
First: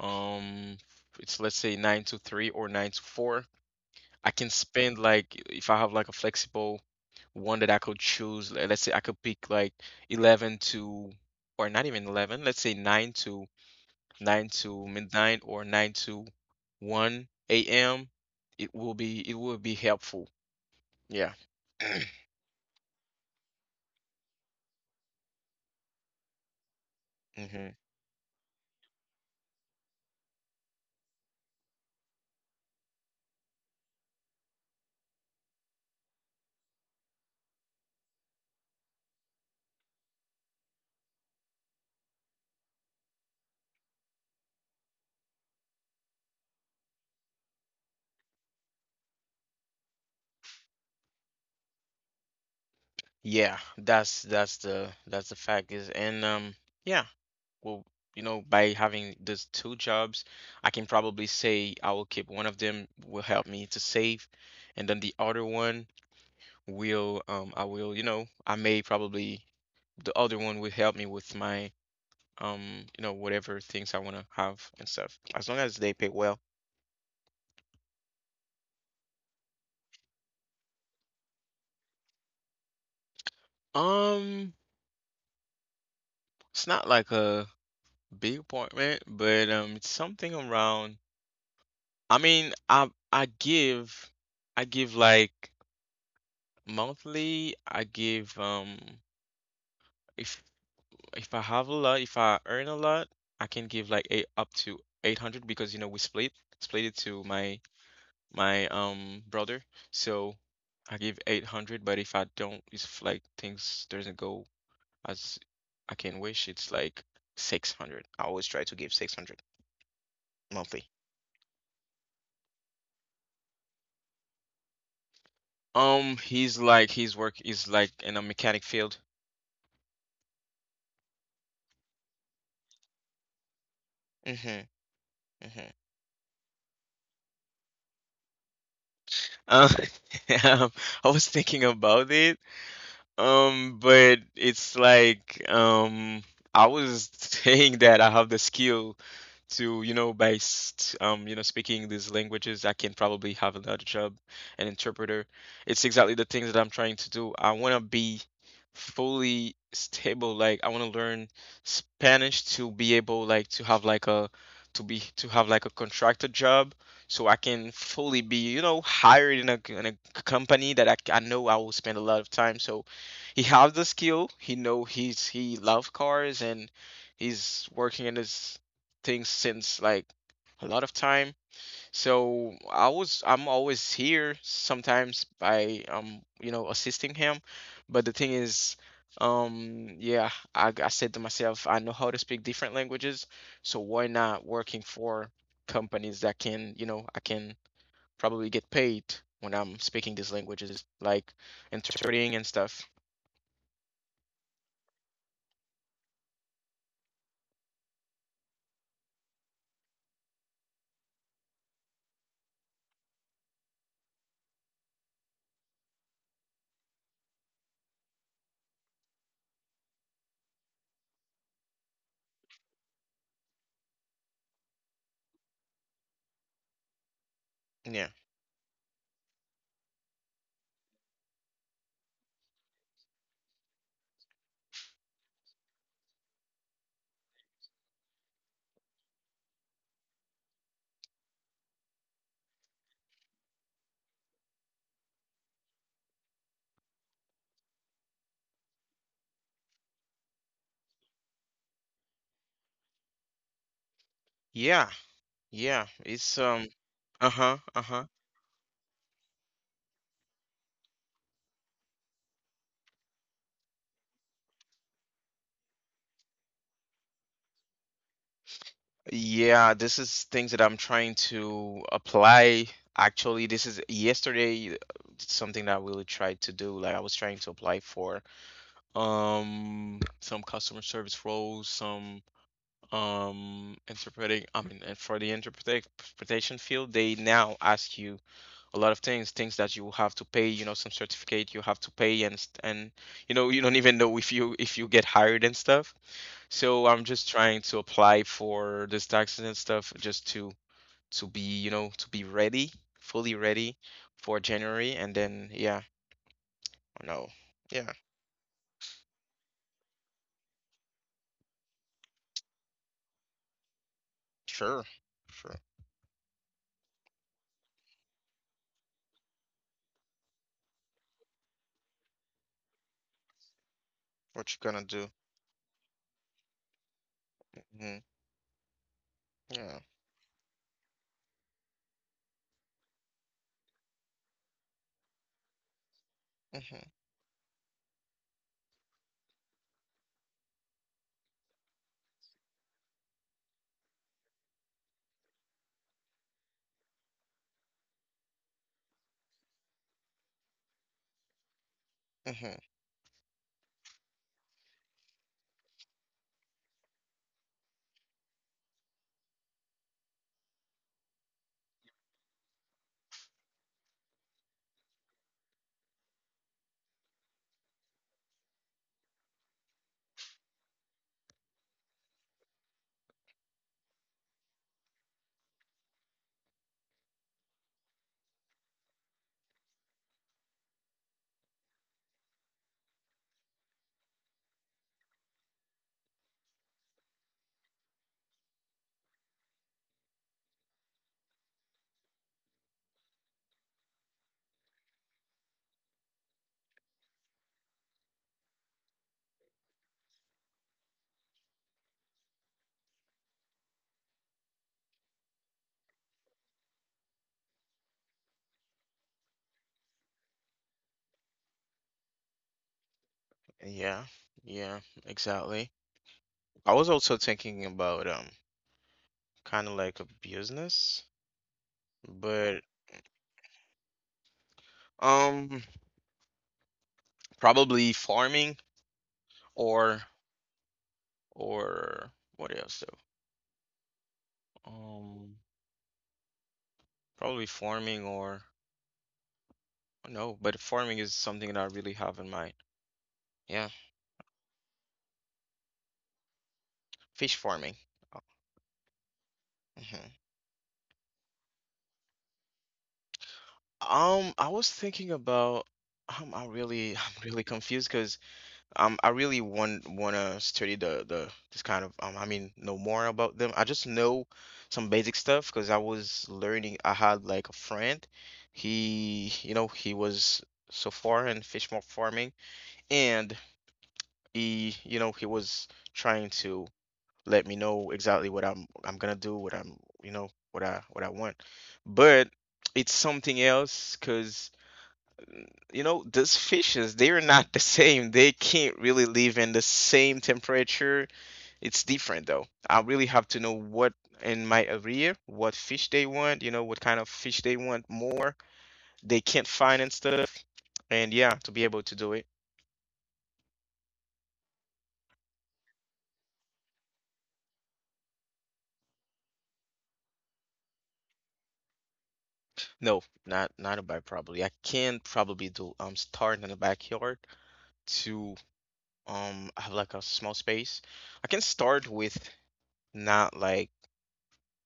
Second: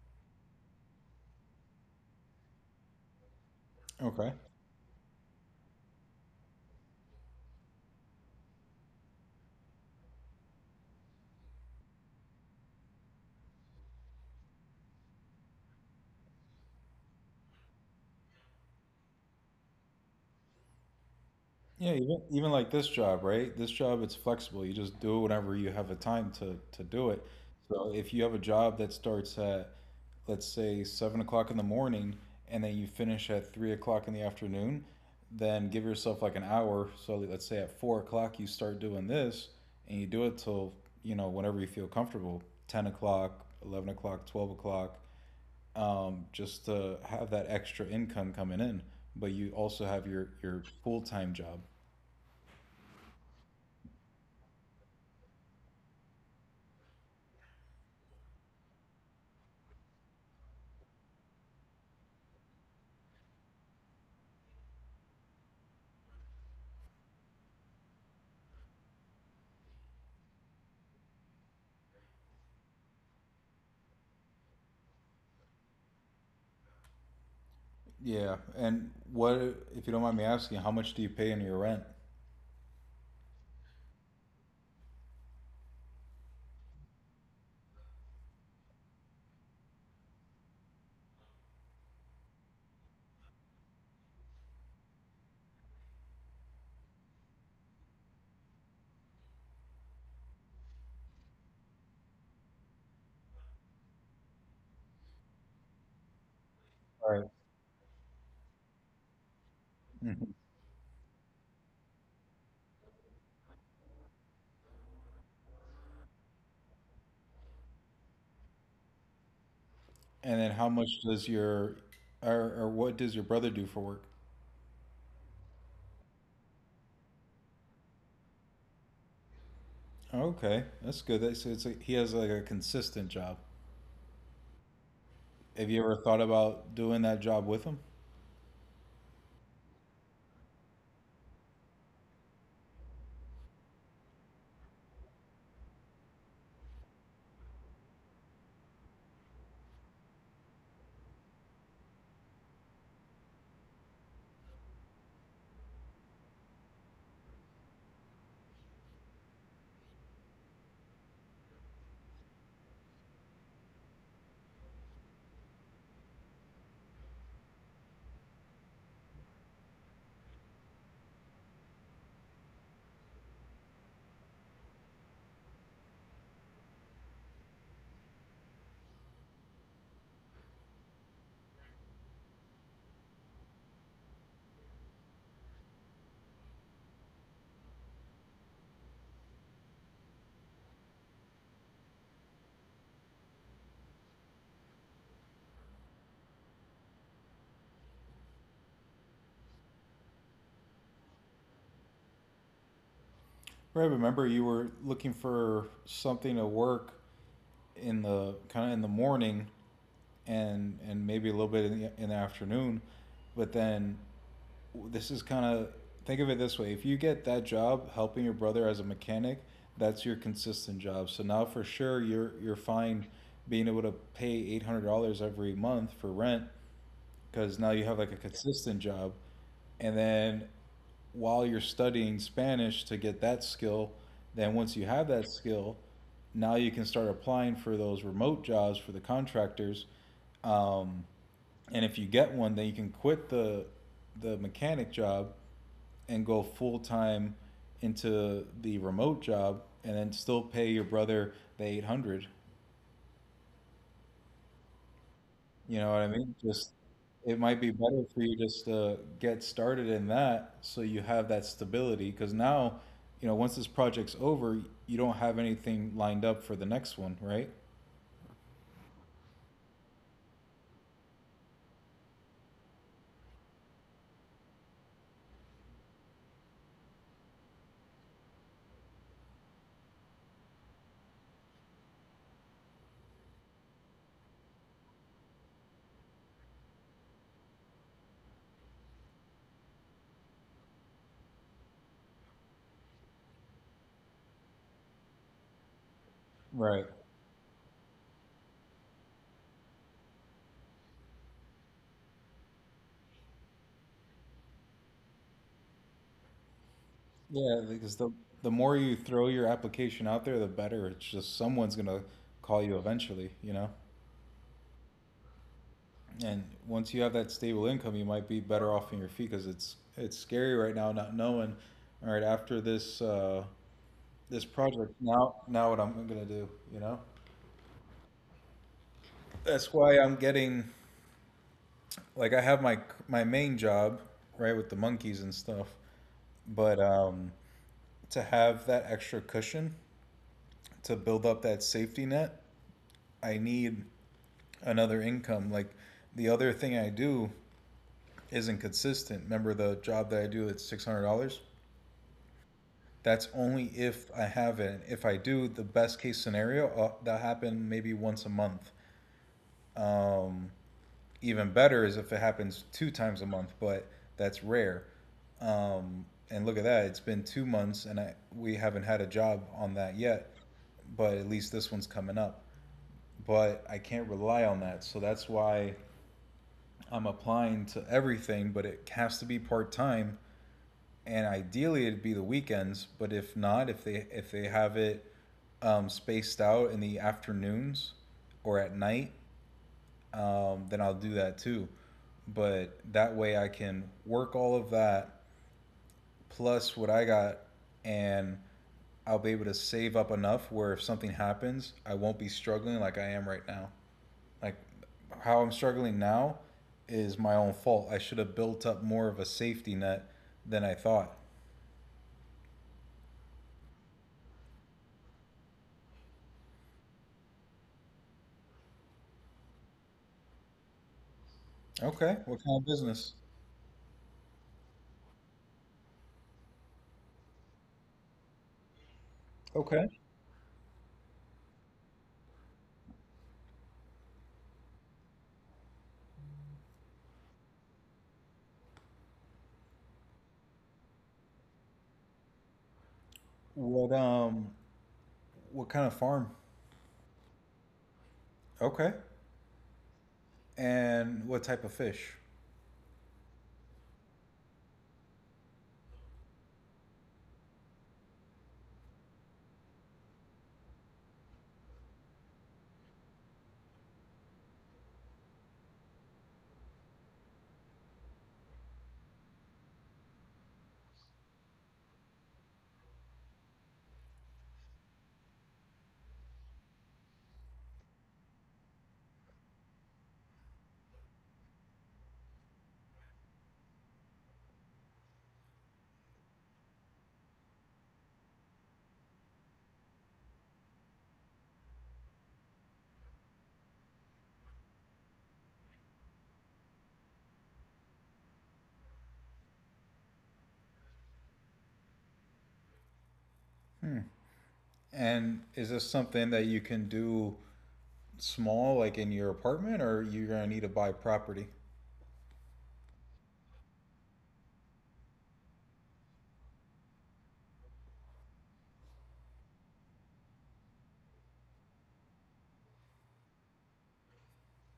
A: um it's, let's say, nine to three or nine to four. I
B: Okay.
A: can spend like if I have like a flexible one that I could choose. Let's say I could pick like 11 to, or not even 11. Let's say nine to 9 to midnight or 9 to 1 a.m. It will be helpful. Yeah.
B: Yeah, even even like this job, right? This job it's flexible. You just do it whenever you have a time to do
A: <clears throat>
B: it.
A: hmm
B: So if you have a job that starts at, let's say, 7 o'clock in the morning and then you finish at 3 o'clock in the afternoon, then give yourself like an hour. So let's say at 4 o'clock you start doing this and you do it till, you know, whenever you feel comfortable, 10 o'clock, 11 o'clock, 12 o'clock. Um, just to have that extra income coming in. But you also have your full time job.
A: Yeah, that's the fact is. And yeah, well, you know, by having those two jobs, I can probably say I will keep one of them will help me to save, and then the other one will I will, you know, I may probably the other one will help me with my whatever things I want to have and stuff. As long as they pay well.
B: Yeah, and what if you don't mind me asking, how much do you pay in your rent?
A: Um, it's not like a big apartment, but it's something around. I mean, I give like monthly. I give if I have a lot, if I earn a lot, I can give like eight, up to 800, because you know we split it to
B: Right.
A: my brother. So
B: Mhm.
A: I give 800, but if I don't, if like things doesn't go as I can wish, it's like 600. I always try to give 600.
B: And then how
A: Monthly.
B: much does your or what does your brother do for work?
A: He's like his work is like in a mechanic field.
B: Okay, that's good. That's, so it's like he has like a consistent job.
A: Mm-hmm.
B: Have
A: Mm-hmm.
B: you ever thought about doing that job with him?
A: Um, <laughs> um, I was thinking about it. But it's like I was <laughs> saying that I have the skill to, you know, you know, speaking these languages, I can probably have another job, an interpreter. It's exactly the things that I'm trying to do. I want to be fully stable. Like I want to learn Spanish to be able like to have like a, to have like a contracted job so I can fully be, you know, hired in a company that I know I will spend a lot of time. So he have the skill. He know he love cars, and he's working in his things since like a lot of time. So I'm always here sometimes by you know assisting him. But the thing is um yeah I said to myself I know how to speak different languages, so why not working for companies that can, you know, I can probably get paid when I'm speaking these languages like interpreting and stuff.
B: Right, remember you were looking for something to work in the morning and maybe a little bit in the afternoon. But then this is kind of think of it this way: if you get that job helping your brother as a mechanic, that's your consistent job. So now for sure you're fine being able to pay $800 every month for rent, because now you have
A: Yeah.
B: like a consistent job. And then while you're studying Spanish to get that skill, then once you have that skill, now you can start applying for those remote jobs for the contractors. um, and if you get one, then you can quit the mechanic job and go full time into the remote job, and then still pay your brother the 800.
A: Yeah,
B: You know
A: yeah.
B: what I mean?
A: It's
B: Just,
A: um.
B: it might be
A: Uh-huh,
B: better
A: uh-huh.
B: for you just to get started in that, so you have that stability. Because now, you know, once this project's over, you don't have anything lined up for the next one, right?
A: Yeah, this is things that I'm trying to apply. Actually, this is yesterday, something that I really tried to do. Like I was trying to apply for some customer service roles, some interpreting I mean and for the interpretation field, they now ask you a lot of things, things that you have to pay, you know, some certificate you have to pay, and you know, you don't even know if you get hired and stuff.
B: Right.
A: So I'm just trying to apply for this taxes and stuff just to be, you know, to be ready, fully ready for January. And then yeah, no.
B: Yeah, because
A: Yeah,
B: the more you throw your application out there, the better. It's just, someone's gonna call you eventually, you know?
A: sure. Sure.
B: And once you have that stable income, you might be better off in your feet, because it's scary right now not knowing. All right, after this
A: What you gonna
B: project,
A: do?
B: now what I'm gonna do, you know?
A: hmm
B: That's
A: Yeah.
B: why I'm getting, like, I have my main job, right, with the monkeys and stuff, but
A: hmm
B: to have that extra cushion, to build up that safety net, I need another income. Like, the other thing I do isn't consistent. Remember the job that I do, it's $600?
A: hmm
B: That's only if I have it. If I do, the best case scenario, that happen maybe once a month. Um, Even better is if it happens 2 times a month, but that's rare. And look at that, it's been 2 months and we haven't had a job on that yet, but at least this one's coming up. But I can't rely on that. So that's why I'm applying to everything, but it has to be part time. And ideally, it'd be the weekends. But if not, if they have it spaced out in the afternoons or at night, then I'll do that too. But that way I can work all of that plus what I got, and I'll be able to save up enough where if something happens, I won't be struggling like I am right now. Like, how I'm struggling now is my own fault. I should have built up more of a safety net than I thought.
A: Yeah. Yeah, exactly. I was also thinking about kind of like a business,
B: Okay, what
A: but
B: kind of business?
A: um probably farming,
B: Okay.
A: or or what else though? Um probably farming or. No, but farming is something that I really have in mind. Yeah,
B: What um what kind of farm?
A: fish farming. Oh,
B: Okay.
A: mhm.
B: And what type of fish?
A: I was thinking about I really <laughs> I'm really confused because I really want wanna study the this kind of know more about them. I just know some basic stuff because I was learning. I had like a friend, he you know he was so far in farming, and he you know he was trying to, let me know exactly what I'm gonna do, what I'm you know, what I want. But it's something else because you know those fishes they're not the <laughs> same. They can't really live in the same temperature. It's different though. I really have to know what in my area what fish they want. You know, what kind of fish they want more. They can't find and stuff. And yeah, to be able to do it.
B: And is this something that you can do small, like in your apartment, or you're gonna need to buy property?
A: No, not not a bike probably. I can probably do start in the backyard to. I have like a small space. I can start with not like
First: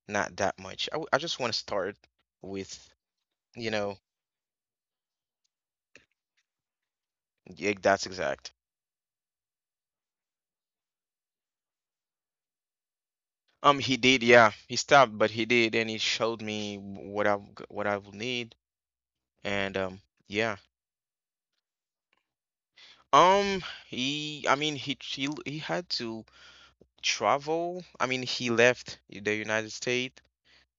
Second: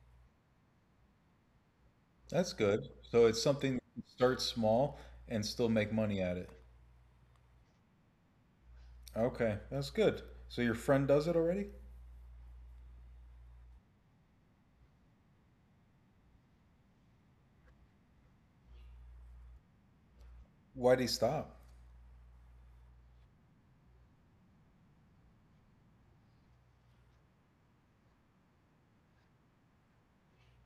A: not that much. I just want to start
B: That's
A: with,
B: good. So it's
A: you
B: something that
A: know.
B: you can start small and still make money at it.
A: Yeah, that's exact.
B: Okay, that's good. So your friend does it already?
A: He did, yeah, he stopped, but he did, and he showed me what what I will need, and yeah.
B: Why'd he stop?
A: Um, he had to travel. I mean, he left the United States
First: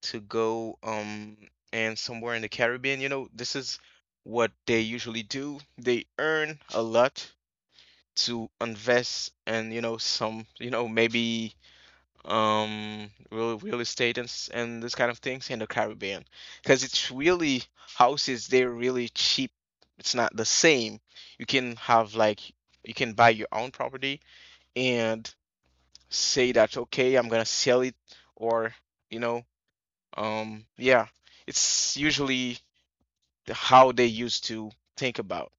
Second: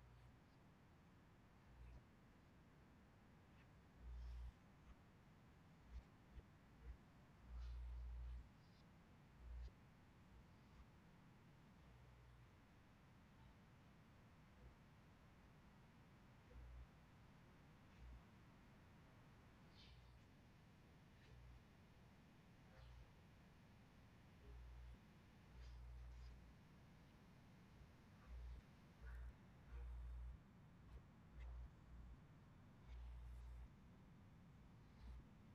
A: to go and somewhere in the Caribbean. You know, this is what they usually do. They earn a lot to invest, and you know some, you know, maybe real estate and this kind of things in the Caribbean because it's really, houses they're really cheap. It's not the same. You can have like you can buy your own property and say that, okay, I'm gonna sell it, or you know, yeah, it's usually how they used to think about.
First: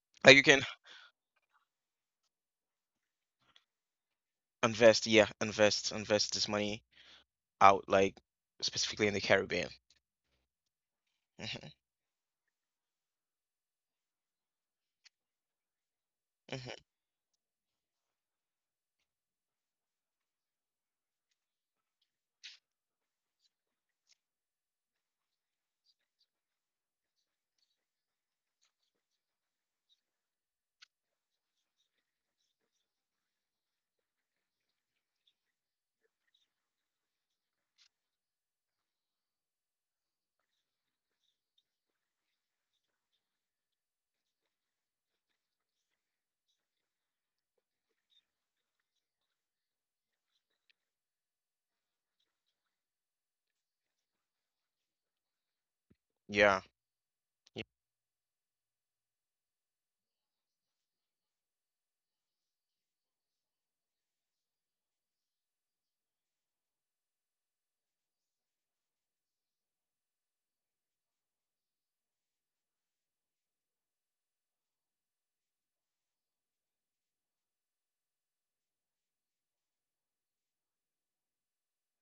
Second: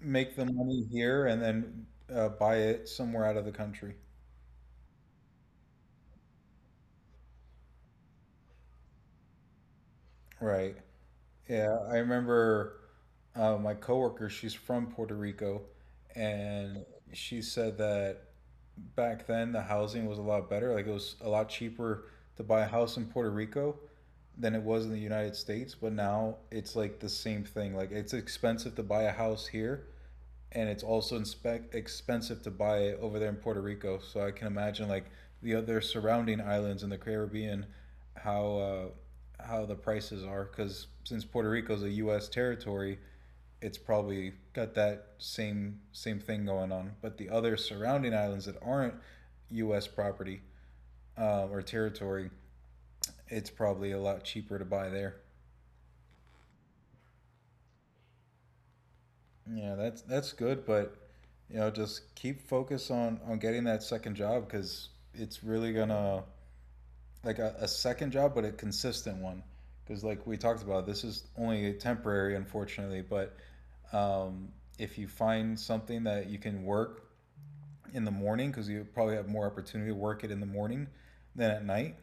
B: Make
A: Like you
B: the
A: can
B: money here and then buy it somewhere out of the country.
A: invest this money out, like specifically in the Caribbean.
B: Right. Yeah,
A: hmm
B: I remember my coworker, she's from Puerto Rico,
A: hmm
B: and she said that back then the housing was a lot better. Like, it was a lot cheaper to buy a house in Puerto Rico than it was in the United States, but now it's like the same thing. Like, it's expensive to buy a house here and it's also inspe- expensive to buy it over there in Puerto Rico. So I can imagine, like, the other surrounding islands in the Caribbean, how how the prices are. Because since Puerto Rico is a U.S. territory, it's probably got that same thing going on. But the other surrounding islands that aren't U.S. property or territory, it's probably a lot cheaper to buy there.
A: Yeah, y-
B: Yeah, that's good, but, you know, just keep focus on getting that second job, because it's really gonna, like a second job, but a consistent one. Because like we talked about, this is only temporary, unfortunately. But um, if you find something that you can work in the morning, because you probably have more opportunity to work it in the morning than at night,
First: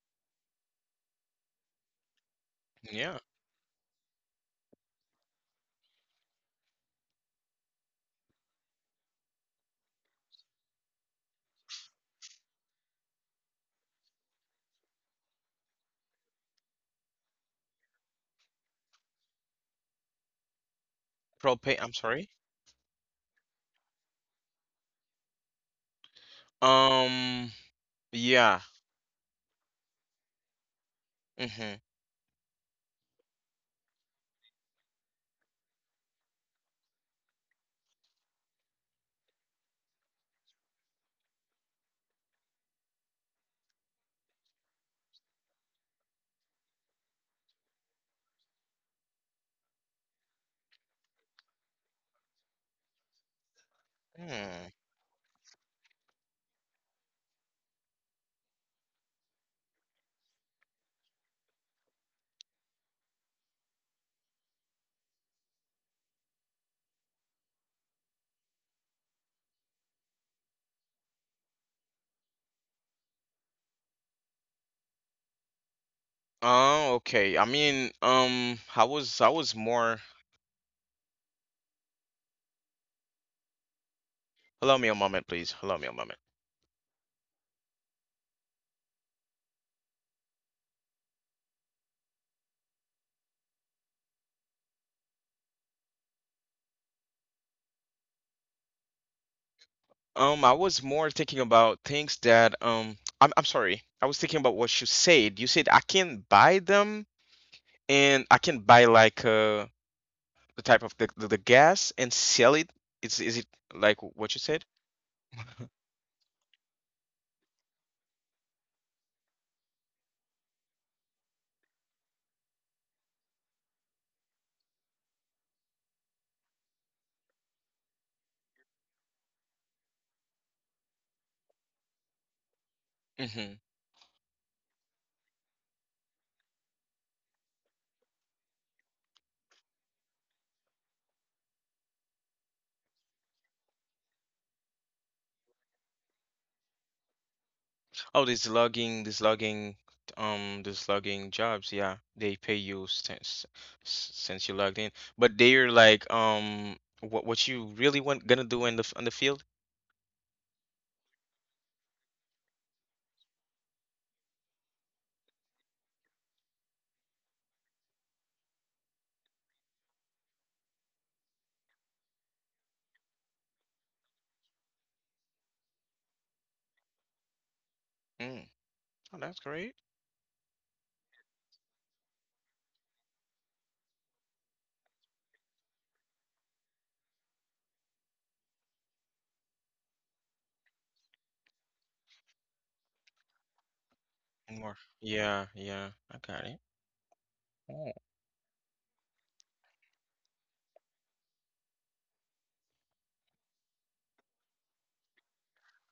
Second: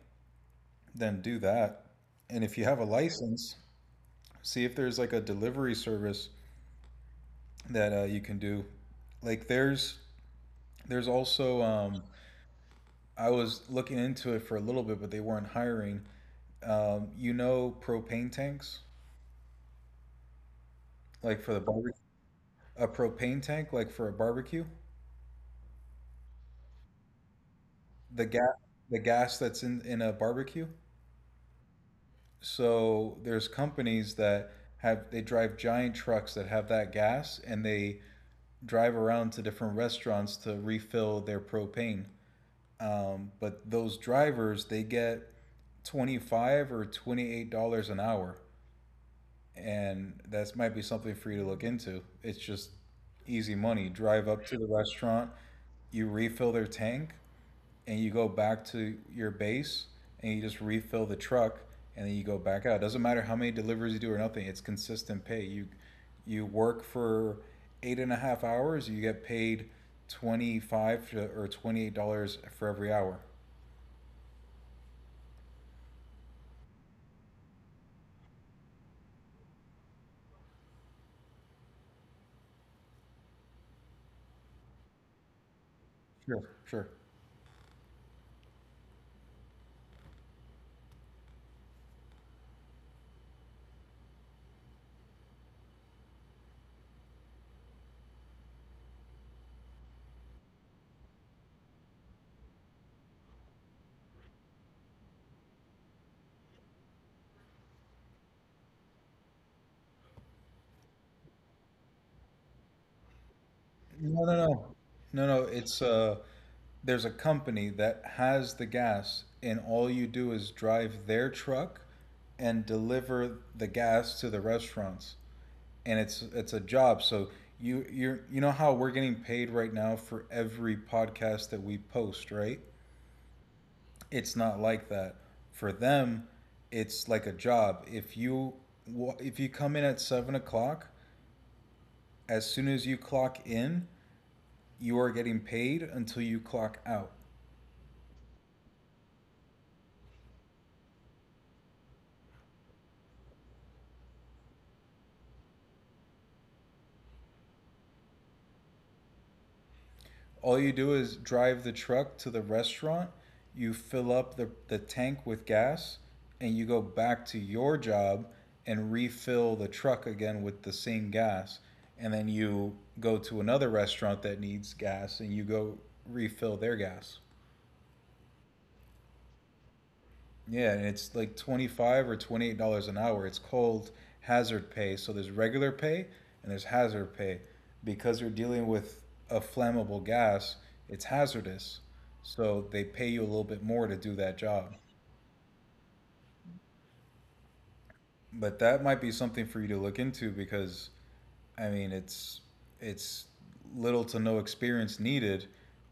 B: then do that. And if you have a
A: yeah.
B: license, see if there's like a delivery service that you can do. Like, there's also I was looking into it for a little bit, but they weren't hiring. You know, propane tanks, like for the
A: Propane. I'm
B: barbecue,
A: sorry.
B: a propane tank, like for a barbecue,
A: Um,
B: the gas,
A: yeah.
B: the gas that's in a barbecue.
A: Mm-hmm.
B: So there's companies that have, they drive giant trucks that have that gas, and they drive around to different restaurants to refill their propane. But those drivers, they get twenty 5 or 28 dollars an hour, and that might be something for you to look into. It's just easy money. Drive up to the
A: Hmm.
B: restaurant, you refill their tank, and you go back to your base, and you just refill the truck, and then you go back out. It doesn't matter how many deliveries you do or nothing. It's consistent pay. You work for eight and a half hours, you get paid twenty 5 or 28 dollars for every hour.
A: Oh, okay. I mean, I was more. Allow me a moment, please. Allow me a moment.
B: Sure, sure.
A: I was more thinking about things that I'm sorry. I was thinking about what you said. You said I can buy them, and I can buy like the type of the gas and sell it. Is it like
B: No, no,
A: what you said?
B: no, no, no.
A: <laughs>
B: It's there's a company that has the gas and all you do is drive their truck and deliver the gas to the restaurants, and it's a job. So you know how we're getting paid right now for every podcast that we post, right?
A: hmm
B: It's not like that for them. It's like a job. If you come in at 7 o'clock, as soon as you clock in, you are getting paid until you clock out.
A: Oh, this logging jobs. Yeah, they pay you since you logged in. But they're like, what you really want gonna do in the on the field?
B: All you do is drive the truck to the restaurant, you fill up the tank with gas, and you go back to your job and refill the truck again with the same gas. And then you go to another restaurant that needs gas and you go refill their gas.
A: Mm. Oh, that's great.
B: Yeah, and it's like twenty 5 or 28 dollars an hour. It's called hazard pay. So there's regular pay and there's hazard pay. Because you're dealing with a flammable gas, it's hazardous. So they pay you a little bit more to do that job.
A: More. Yeah, yeah, I got it. Oh,
B: But that might be something for you to look into because, I mean, it's little to no experience needed.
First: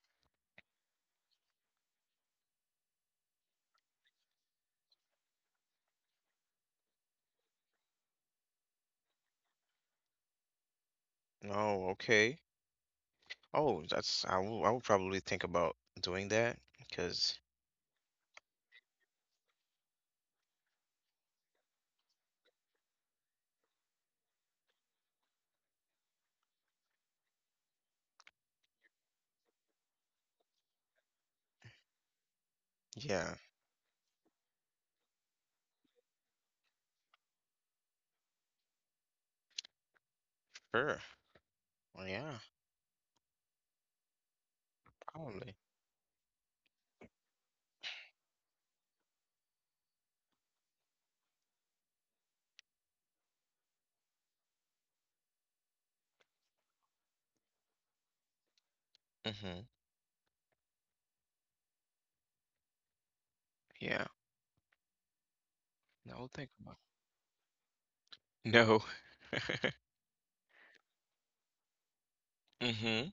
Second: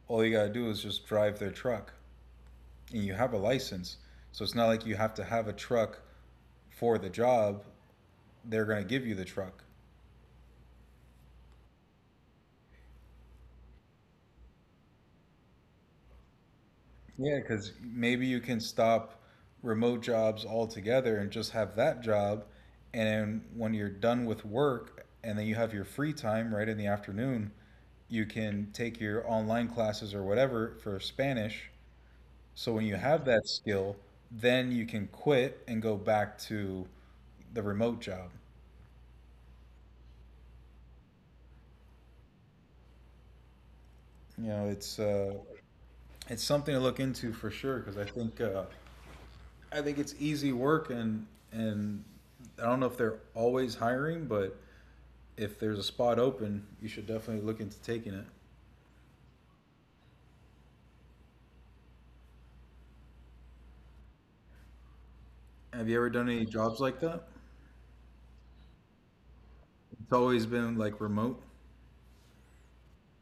B: All you gotta do is just drive their truck. And you have a license, so it's not like you have to have a truck for the job. They're going to give you the truck.
A: oh, okay. Oh, that's, I will, I will probably think about doing that
B: Yeah,
A: because
B: because maybe you can stop remote jobs altogether and just have that job. And then when you're done with work and then you have your free time right in the afternoon, you can take your online classes or whatever for Spanish. So when you have
A: yeah,
B: that skill, then you can quit and go back to the remote job.
A: sure. Well, yeah,
B: You know,
A: probably.
B: it's something to look into for sure, because I think it's easy work, and I don't know if they're always hiring, but if there's a spot open, you should definitely look into taking it.
A: Mm-hmm. Yeah,
B: Have you ever
A: no,
B: done
A: I'll
B: any
A: think
B: jobs
A: about.
B: like that?
A: No. <laughs>
B: It's always been like remote.
A: Mm-hmm.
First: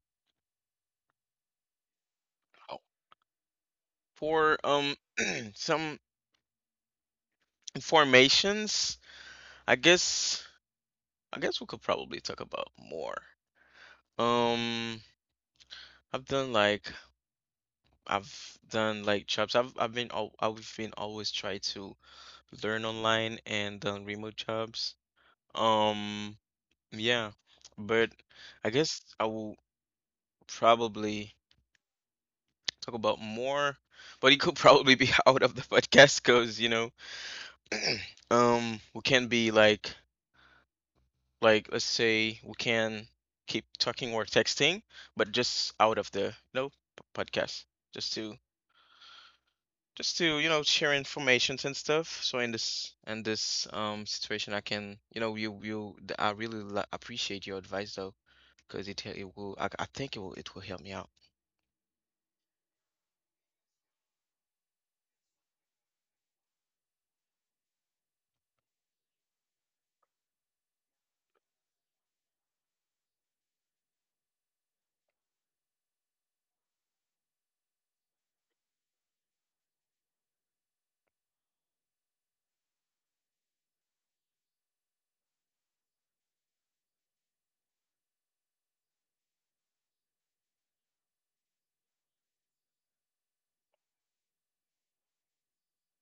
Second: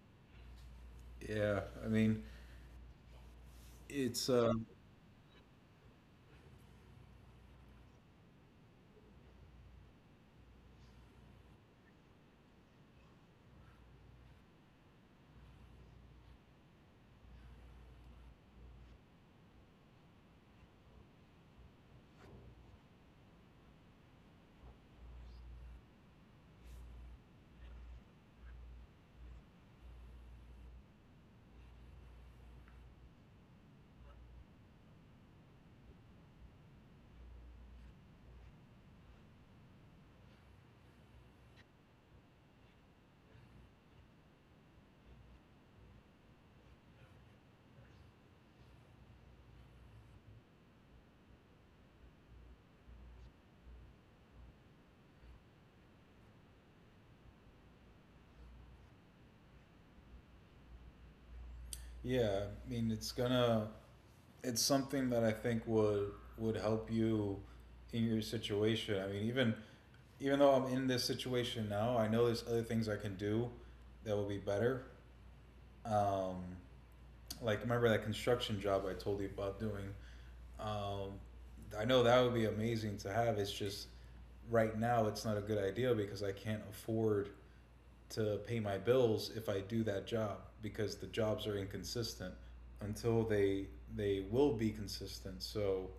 B: Yeah, I mean, it's
A: For <clears throat> some formations, I guess, we could probably talk about more. Um, I've done like I've done like jobs. I've been always try to learn online and done remote jobs. Um, yeah, but I guess I will probably talk about more, but it could probably be <laughs> out of the podcast because you know, <clears throat> we can't be like. Like, let's say we can keep talking or texting, but just out of the, you know, podcast, just to, just to, you know, share informations and stuff. So in this situation, I can, you know, I really appreciate your advice though, because it will, I think it will, it will help me out.
B: yeah, I mean, it's gonna, it's something that I think would help you in your situation. I mean, even though I'm in this situation now, I know there's other things I can do that will be better. Um, Like, remember that construction job I told you about doing? Um, I know that would be amazing to have. It's just right now it's not a good idea because I can't afford to pay my bills if I do that job, because the jobs are inconsistent until they will be consistent. So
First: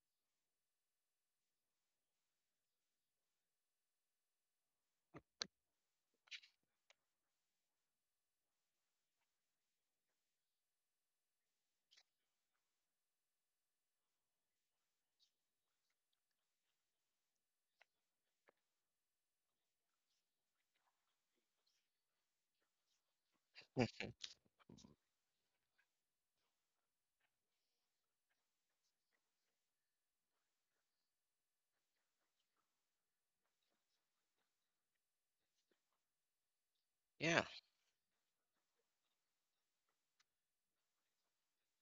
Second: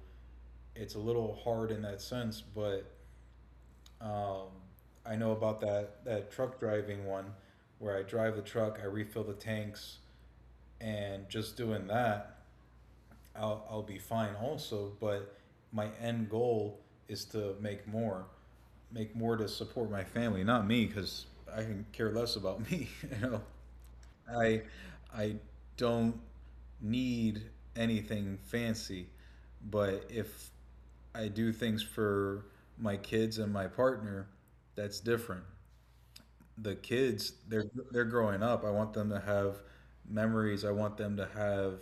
B: it's a little hard in that sense, but um, I know about that truck driving one, where I drive the truck, I refill the tanks, and just doing that I'll be fine also, but my end goal is to make more to support my family, not me, because I can care less about me. <laughs> You know,
A: Mm,
B: I I don't need anything fancy, but if I do things for my kids and my partner, that's different. The kids,
A: yeah,
B: they're growing up. I want them to have memories, I want them to have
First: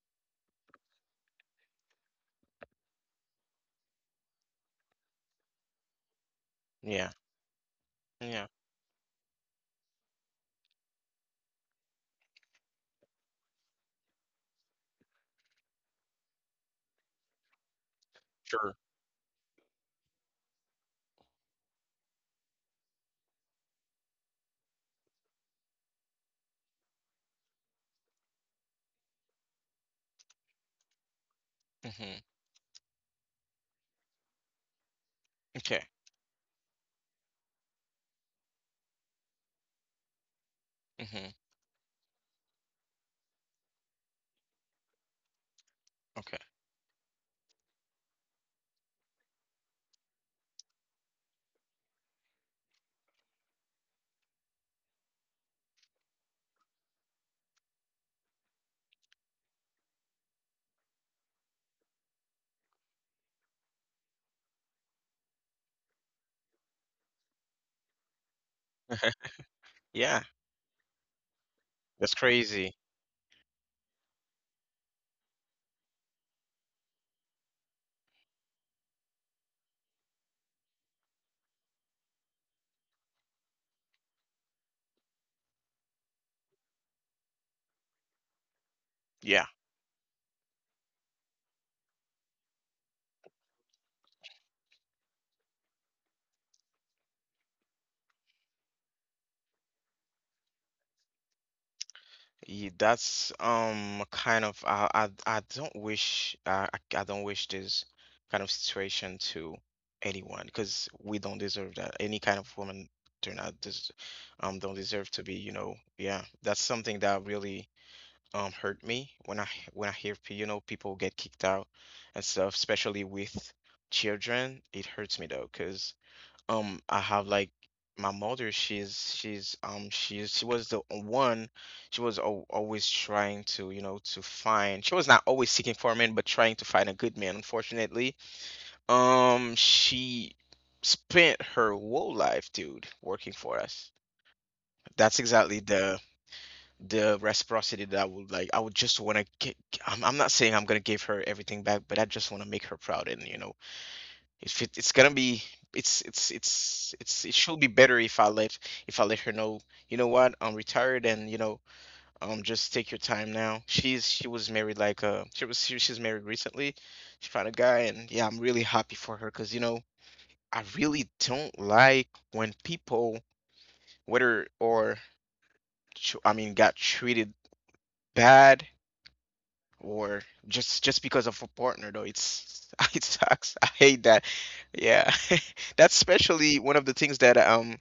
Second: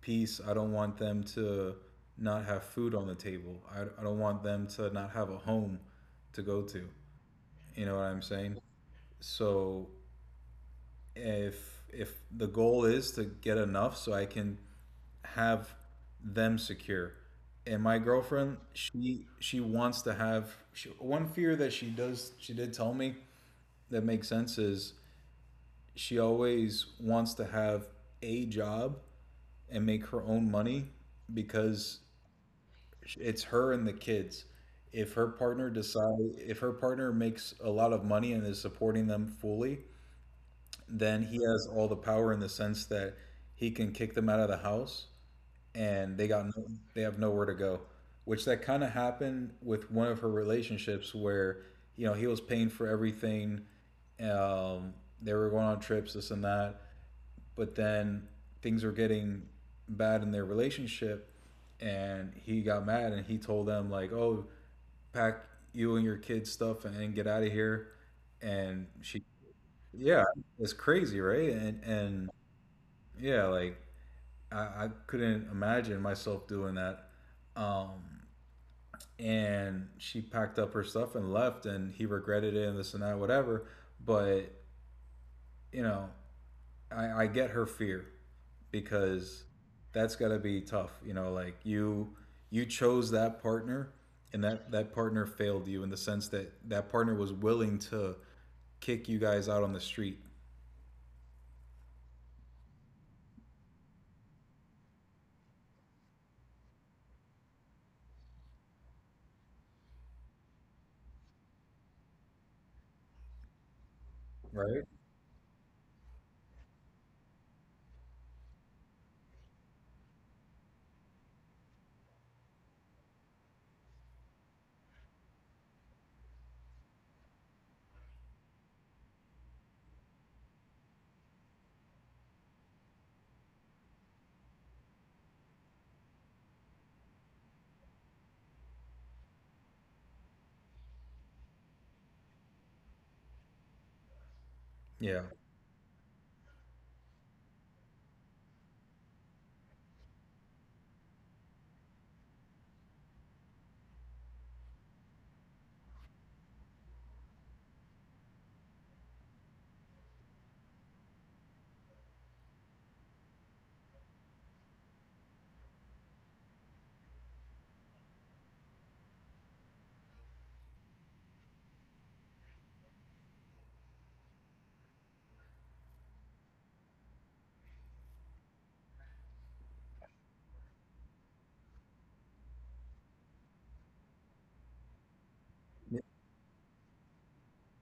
B: peace, I don't want them to not have food on the table, I don't want them to not have a home to go to,
A: yeah,
B: you know what I'm
A: yeah,
B: saying? So if the goal is to get enough so I can have them secure. And my girlfriend,
A: sure.
B: she wants to have, one fear that she did tell me, that makes sense, is she always wants to have a job and make her own money, because
A: hmm
B: it's her and the kids. If her partner
A: Okay.
B: decide, if her partner makes a lot of money and is supporting them fully, then
A: hmm
B: he has all the power, in the sense that he can kick them out of the house and they
A: Okay.
B: got no, they have nowhere to go. Which that kind of happened with one of her relationships where he was paying for everything. Um, they were going on trips, this and that, but then things were getting bad in their relationship and he got mad and he told them like, "Oh, pack you and your kids stuff and get out of here." And she
A: Yeah,
B: yeah it's crazy, right? and
A: that's
B: and
A: crazy.
B: yeah, like I couldn't imagine myself doing that. um and she packed up her stuff and left and he regretted it and this and that, whatever. But you know I get her fear because
A: Yeah.
B: that's got to be tough. You know, like you chose that partner and that partner failed you in the sense that that partner was willing to kick you guys out on the street.
A: Yeah, that's kind of I don't wish, I don't wish this kind of situation to anyone because we don't deserve that. Any kind of woman do not des don't
B: Right.
A: deserve to be, you know, yeah. That's something that really hurt me when when I hear you know, people get kicked out and stuff, especially with children. It hurts me though because. I have like my mother, she was the one, she was al always trying to, you know, to find. She was not always seeking for a man, but trying to find a good man, unfortunately. She spent her whole life, dude, working for us.
B: Yeah.
A: That's exactly the reciprocity that I would like. I would just want to get, I'm not saying I'm gonna give her everything back, but I just want to make her proud, and if it, it's gonna be, it's it should be better if I let her know. You know what? I'm retired, and just take your time now. She's she was married like she was she, she's married recently. She found a guy, and yeah, I'm really happy for her because I really don't like when people whether or I mean got treated bad or just because of a partner though. It's <laughs> it sucks. I hate that. Yeah. <laughs> That's especially one of the things that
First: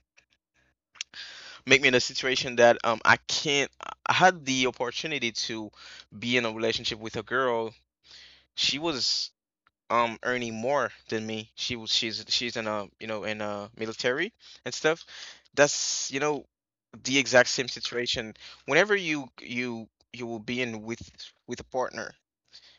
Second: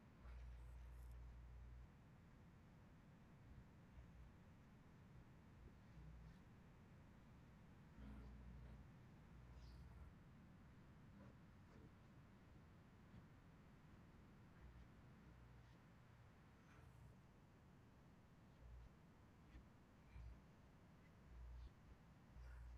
A: make me in a situation that I can't I had the opportunity to be in a relationship with a girl. She was earning more than me. She was she's she's in a in a military and stuff. That's, you know, the exact same situation whenever you will be in with a partner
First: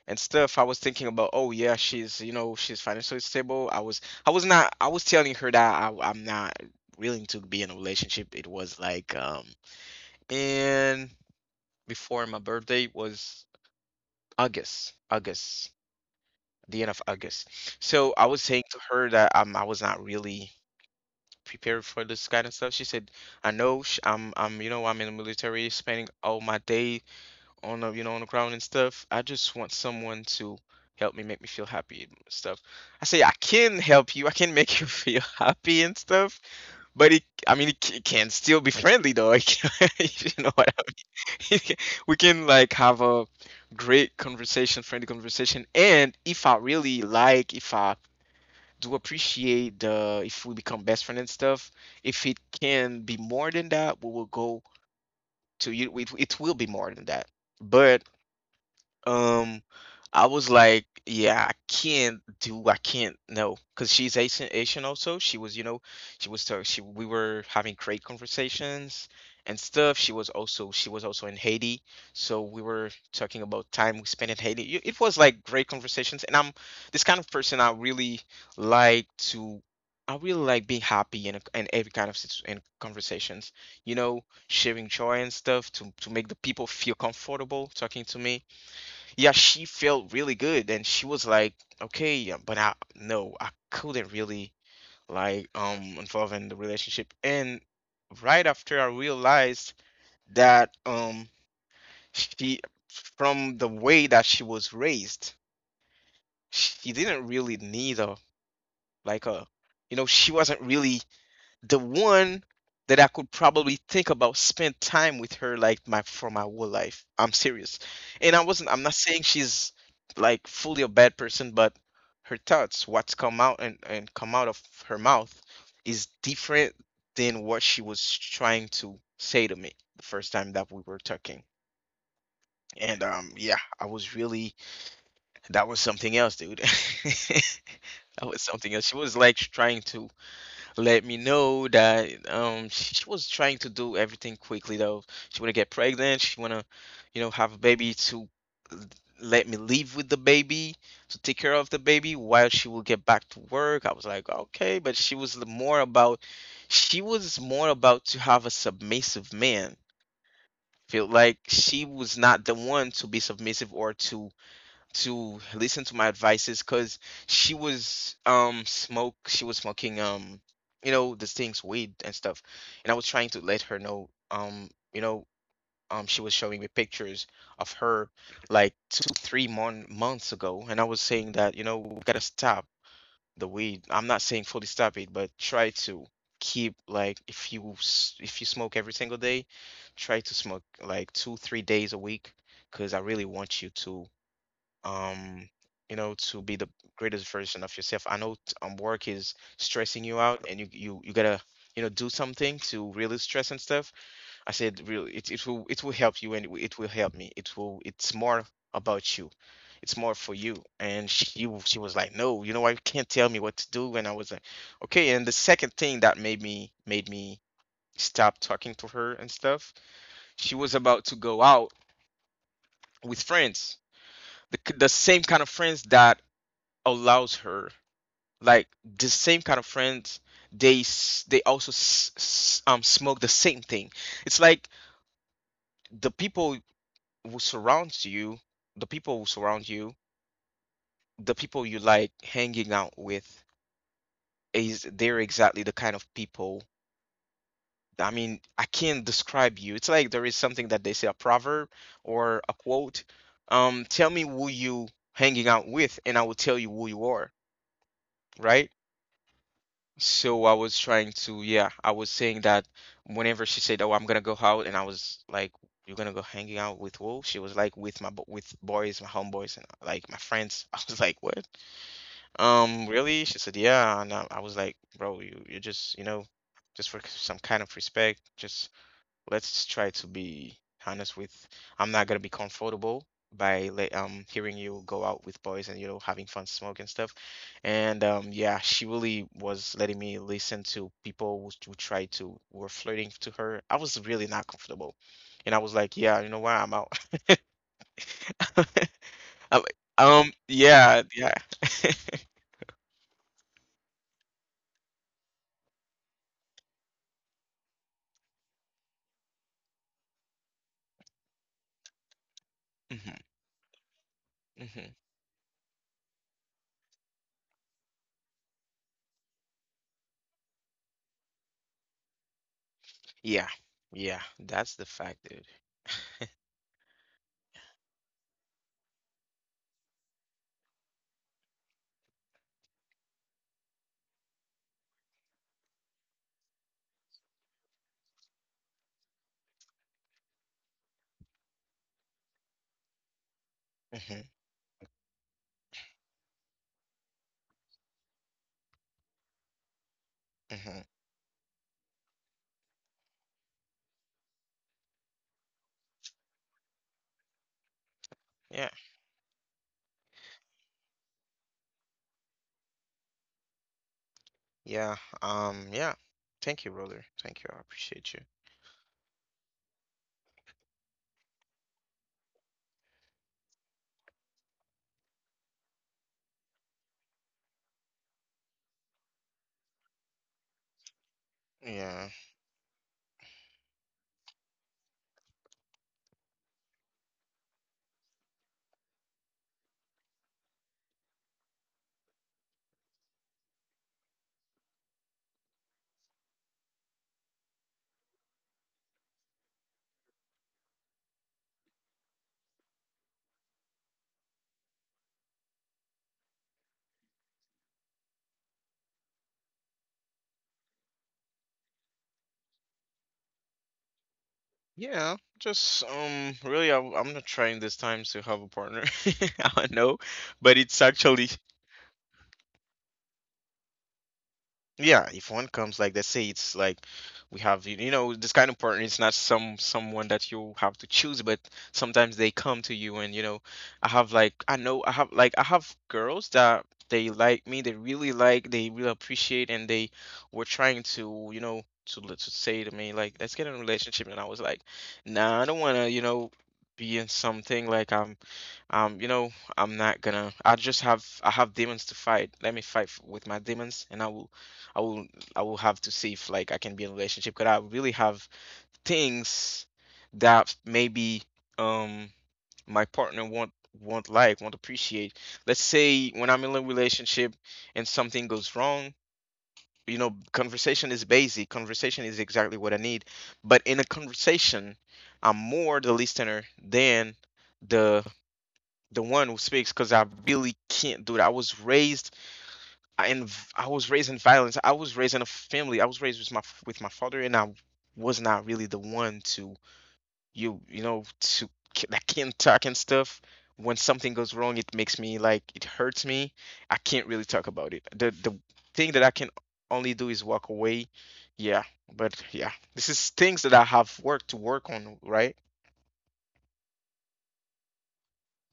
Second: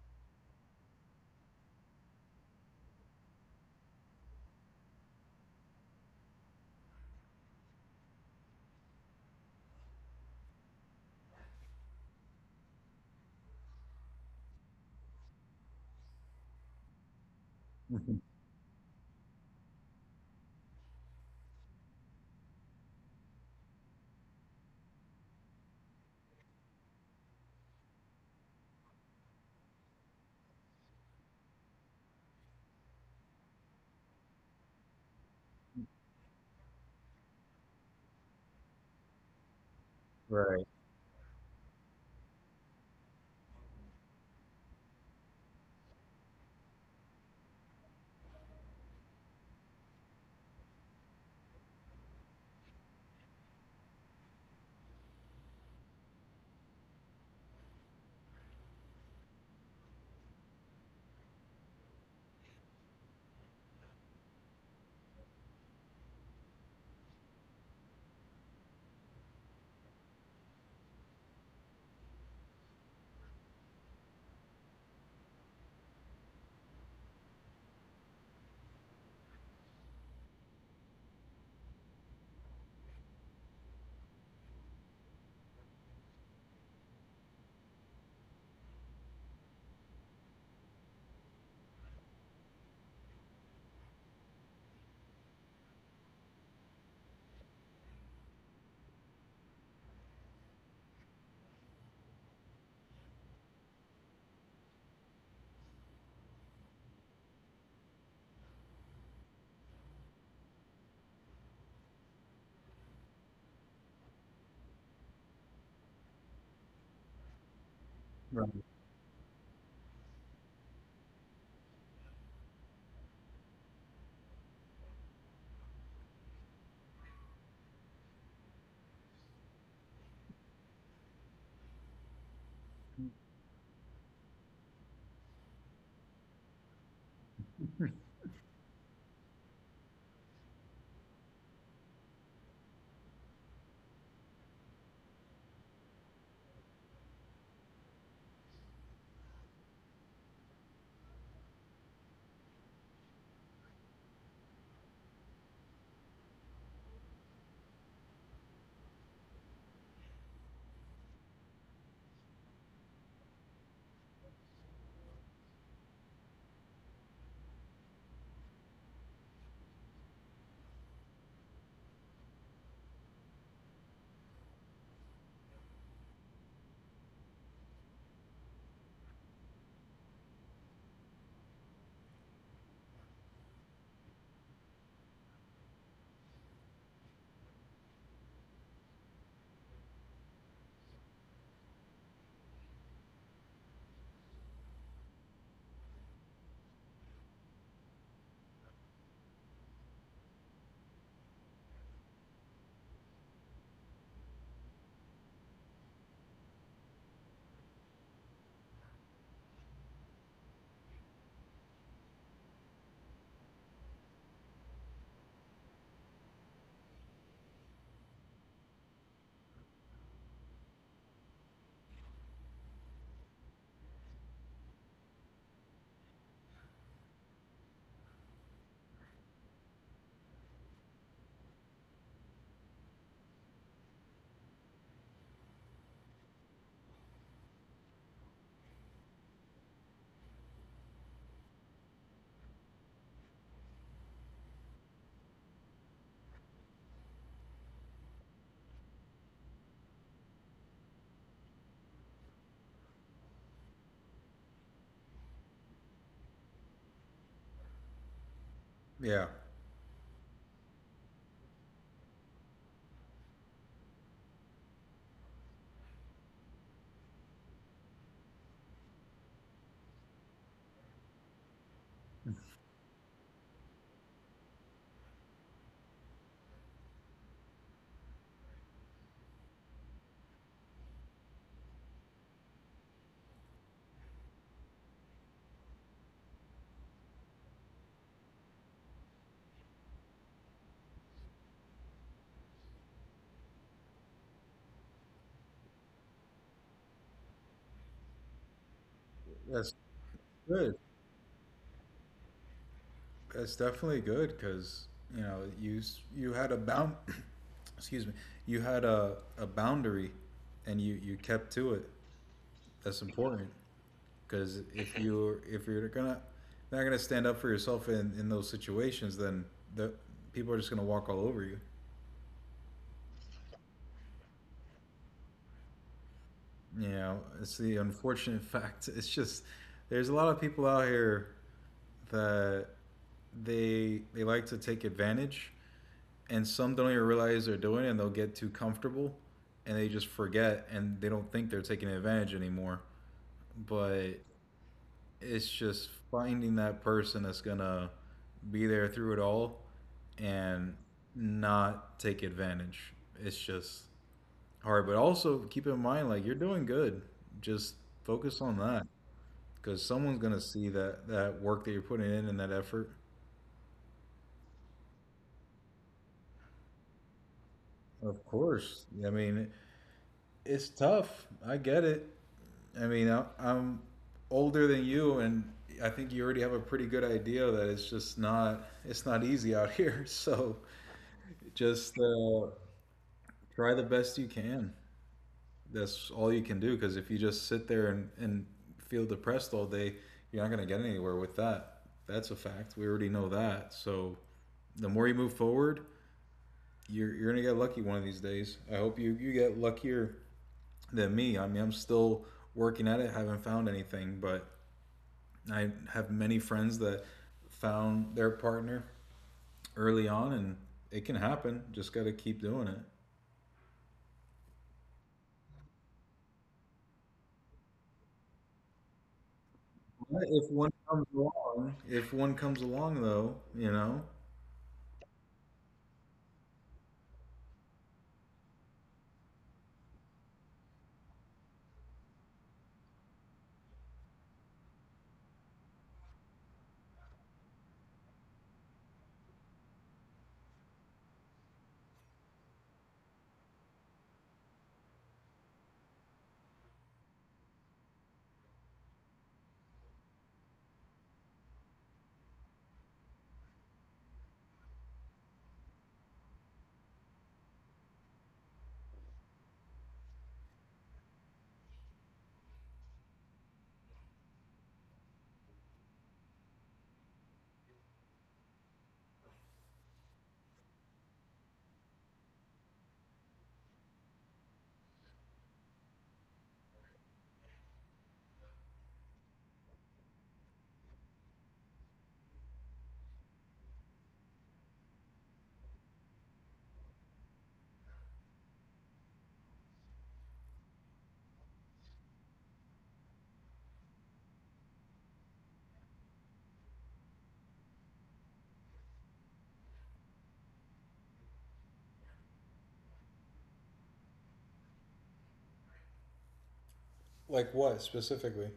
A: and stuff. I was thinking about, oh yeah, she's you know she's financially stable. I was i was not i was telling her that I'm not willing to be in a relationship. It was like, and before my birthday was August, the end of August. So I was
B: <laughs>
A: saying to her that, I was not really prepared for this kind of stuff. She said, "I know, I'm you know, I'm in the military spending all my day on the, you know, on the ground and stuff. I just want someone to help me, make me feel happy and stuff." I say, "I can help you. I can make <laughs> you feel happy and stuff. But I mean, it can still be friendly though. It can, <laughs> you know what?
B: Right.
A: I- <laughs> it can- we can like have a great conversation, friendly conversation. And if I do appreciate, the if we become best friend and stuff, if it can be more than that, we will go to you. It will be more than that." But um, I was like, "Yeah, I can't, no, because she's Asian, Asian also." She was, you know, she was, so she, we were having great conversations and stuff. She was also in Haiti, so we were talking about time we spent in Haiti. It was like great conversations, and I'm this kind of person. I really like to. I really like being happy in, in every kind of situ- in conversations, you know, sharing joy and stuff to make the people feel comfortable talking to me. Yeah, she felt really good, and she was like, "Okay, yeah, but I no, I couldn't really like involve in the relationship." And right after I realized that she, from the way that she was raised, she didn't really need a, like, a, you know, she wasn't really the one that I could probably think about spend time with her like my for my whole life. I'm serious. And I wasn't I'm not saying she's like fully a bad person, but her thoughts, what's come out and come out of her mouth is different than what she was trying to say to me the first time that we were talking. And yeah, I was really that was something else, dude. <laughs> That was something else. She was like trying to let me know that she was trying to do everything quickly though. She wanna get pregnant, she wanna, you know, have a baby to l- let me live with the baby, to take care of the baby while she will get back to work. I was like, okay, but she was more about to have a submissive man. Feel like she was not the one to be submissive or to listen to my advices because she was smoking, you know, the things, weed and stuff. And I was trying to let her know, she was showing me pictures of her like 2 3 months ago, and I was saying that, you know, we gotta stop the weed. I'm not saying fully stop it, but try to keep, like, if you smoke every single day, try to smoke like 2 3 days a week, because I really want you to, um to be the greatest version of yourself. I know, work is stressing you out and you gotta, do something to really stress and stuff. I said, really, it will help you, and it will help me. It's more about you. It's more for you. And she was like, "No, you know why, you can't tell me what to do." And I was like, okay. And the second thing that made me stop talking to her and stuff, she was about to go out with friends, the, the same kind of friends that allows her, like, the same kind of friends. They, they also smoke the same thing. It's like the people who surround you, the people you like hanging out with, is they're exactly the kind of people. I mean, I can't describe you. It's like there is something that they say, a proverb or a quote, um, tell me who you hanging out with, and I will tell you who you are. Right.
B: Yeah,
A: So I was trying to, yeah, I was saying that whenever she said, "Oh, I'm gonna go out," and I was like, "You're gonna go hanging out with who?" She was like, "With with boys, my homeboys, and like my friends." <laughs> I was like, "What? Really?" She said, "Yeah," and I was like, "Bro, you know, just for some kind of respect, just let's try to be honest with. I'm not gonna be comfortable by let, hearing you go out with boys and, having fun smoking stuff and yeah." She really was letting me listen to people who tried to were flirting to her. I was really not comfortable, and I was like, yeah, you know what, I'm out. <laughs> I'm like,
B: that's good.
A: yeah, yeah. <laughs>
B: That's definitely good because you had a bound— <clears throat> excuse me, you had a boundary and you kept to it. That's
A: Hmm.
B: important. Because <laughs> if
A: Hmm.
B: you, if you're gonna not gonna stand up for yourself in those situations, then the people are just gonna walk all over you.
A: Yeah, yeah, that's the fact, dude.
B: You know, it's the unfortunate <laughs> fact. It's just there's a lot of people out here that they like to take advantage, and some don't even realize they're doing it, and they'll get too comfortable, and they just forget, and they don't think they're taking advantage anymore. But
A: Hmm.
B: it's just finding that person that's gonna be there through it all and
A: Hmm.
B: not take advantage. It's just hard, but also keep in mind, like, you're doing good. Just focus on
A: Yeah.
B: that because someone's gonna see that that work that you're putting in and that effort.
A: Yeah. Yeah. Thank you, brother. Thank you. I appreciate
B: Of
A: you.
B: course, I mean, it's tough. I get it. I mean I'm older than you. And I think you already have a pretty good idea that it's just not, it's not easy out here. <laughs> So just
A: Yeah.
B: try the best you can. That's all you can do, because if you just sit there and feel depressed all day, you're not going to get anywhere with that. That's a fact. We already know that. So the more you move forward, you're going to get lucky one of these days. I hope you get luckier than me. I mean, I'm still working at it, haven't found anything, but I have many friends that found their partner early on, and it can happen. Just got to keep doing it.
A: Yeah. Just. Really, I'm not trying this time to have a partner. <laughs> I know,
B: If
A: but
B: one
A: it's
B: comes
A: actually,
B: along, if one comes along though, you know,
A: yeah, if one comes, like, let's say it's like we have you know, this kind of partner, it's not someone that you have to choose, but sometimes they come to you, and you know, I have girls that they like me, they really appreciate, and they were trying to, to say to me like, "Let's get in a relationship." And I was like, "Nah, I don't want to, you know, be in something like, I'm um, you know, I'm not gonna. I have demons to fight. Let me fight with my demons, and I will, I will have to see if like I can be in a relationship. Cause I really have things that maybe um my partner won't like, won't appreciate." Let's say when I'm in a relationship and something goes wrong, you know, conversation is basic. Conversation is exactly what I need. But in a conversation, I'm more the listener than the the one who speaks because I really can't do it. In I was raised in violence. I was raised in a family. I was raised with my father, and I was not really the one to, you know, to, that can not talk and stuff. When something goes wrong, it makes me, like, it hurts me. I can't really talk about it. The thing that I can only do is walk away. Yeah, but yeah, this is things that I have worked to work on, right?
B: like what specifically?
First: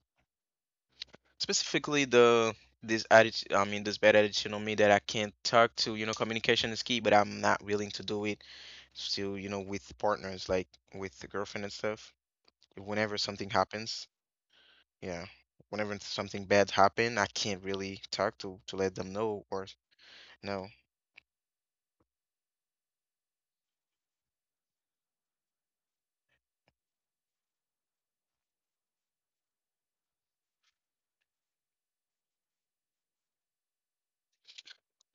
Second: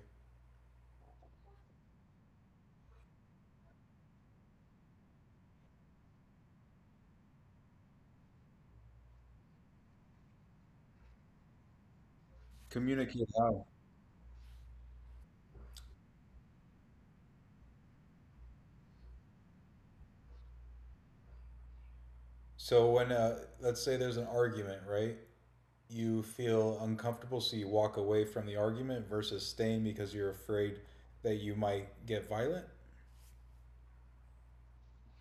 A: Specifically, the this attitude, I mean, this bad attitude on me that I can't talk to, you know, communication is key, but I'm not willing to do it still, you know, with partners like with the girlfriend and stuff, whenever
B: Communicate
A: something
B: out.
A: happens. Yeah, whenever something bad happen, I can't really talk to let them know, or no.
B: So when let's say there's an argument, right? You feel uncomfortable, so you walk away from the argument versus staying because you're afraid that you might get violent.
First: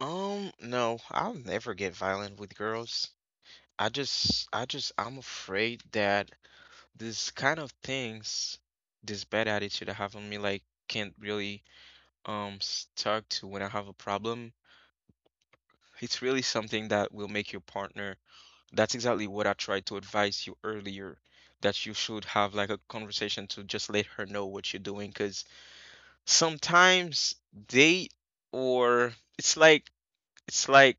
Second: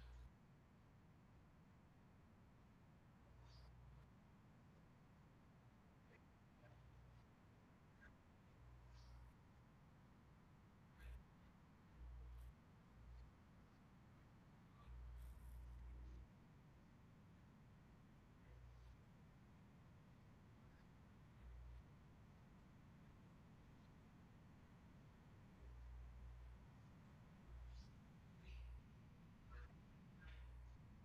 A: Um, no, I'll never get violent with girls. I'm afraid that this kind of things, this bad attitude I have on me, like, can't really, stuck to when I have a problem. It's really something that will make your partner. That's exactly what I tried to advise you earlier, that you should have like a conversation to just let her know what you're doing, because sometimes they or it's like it's like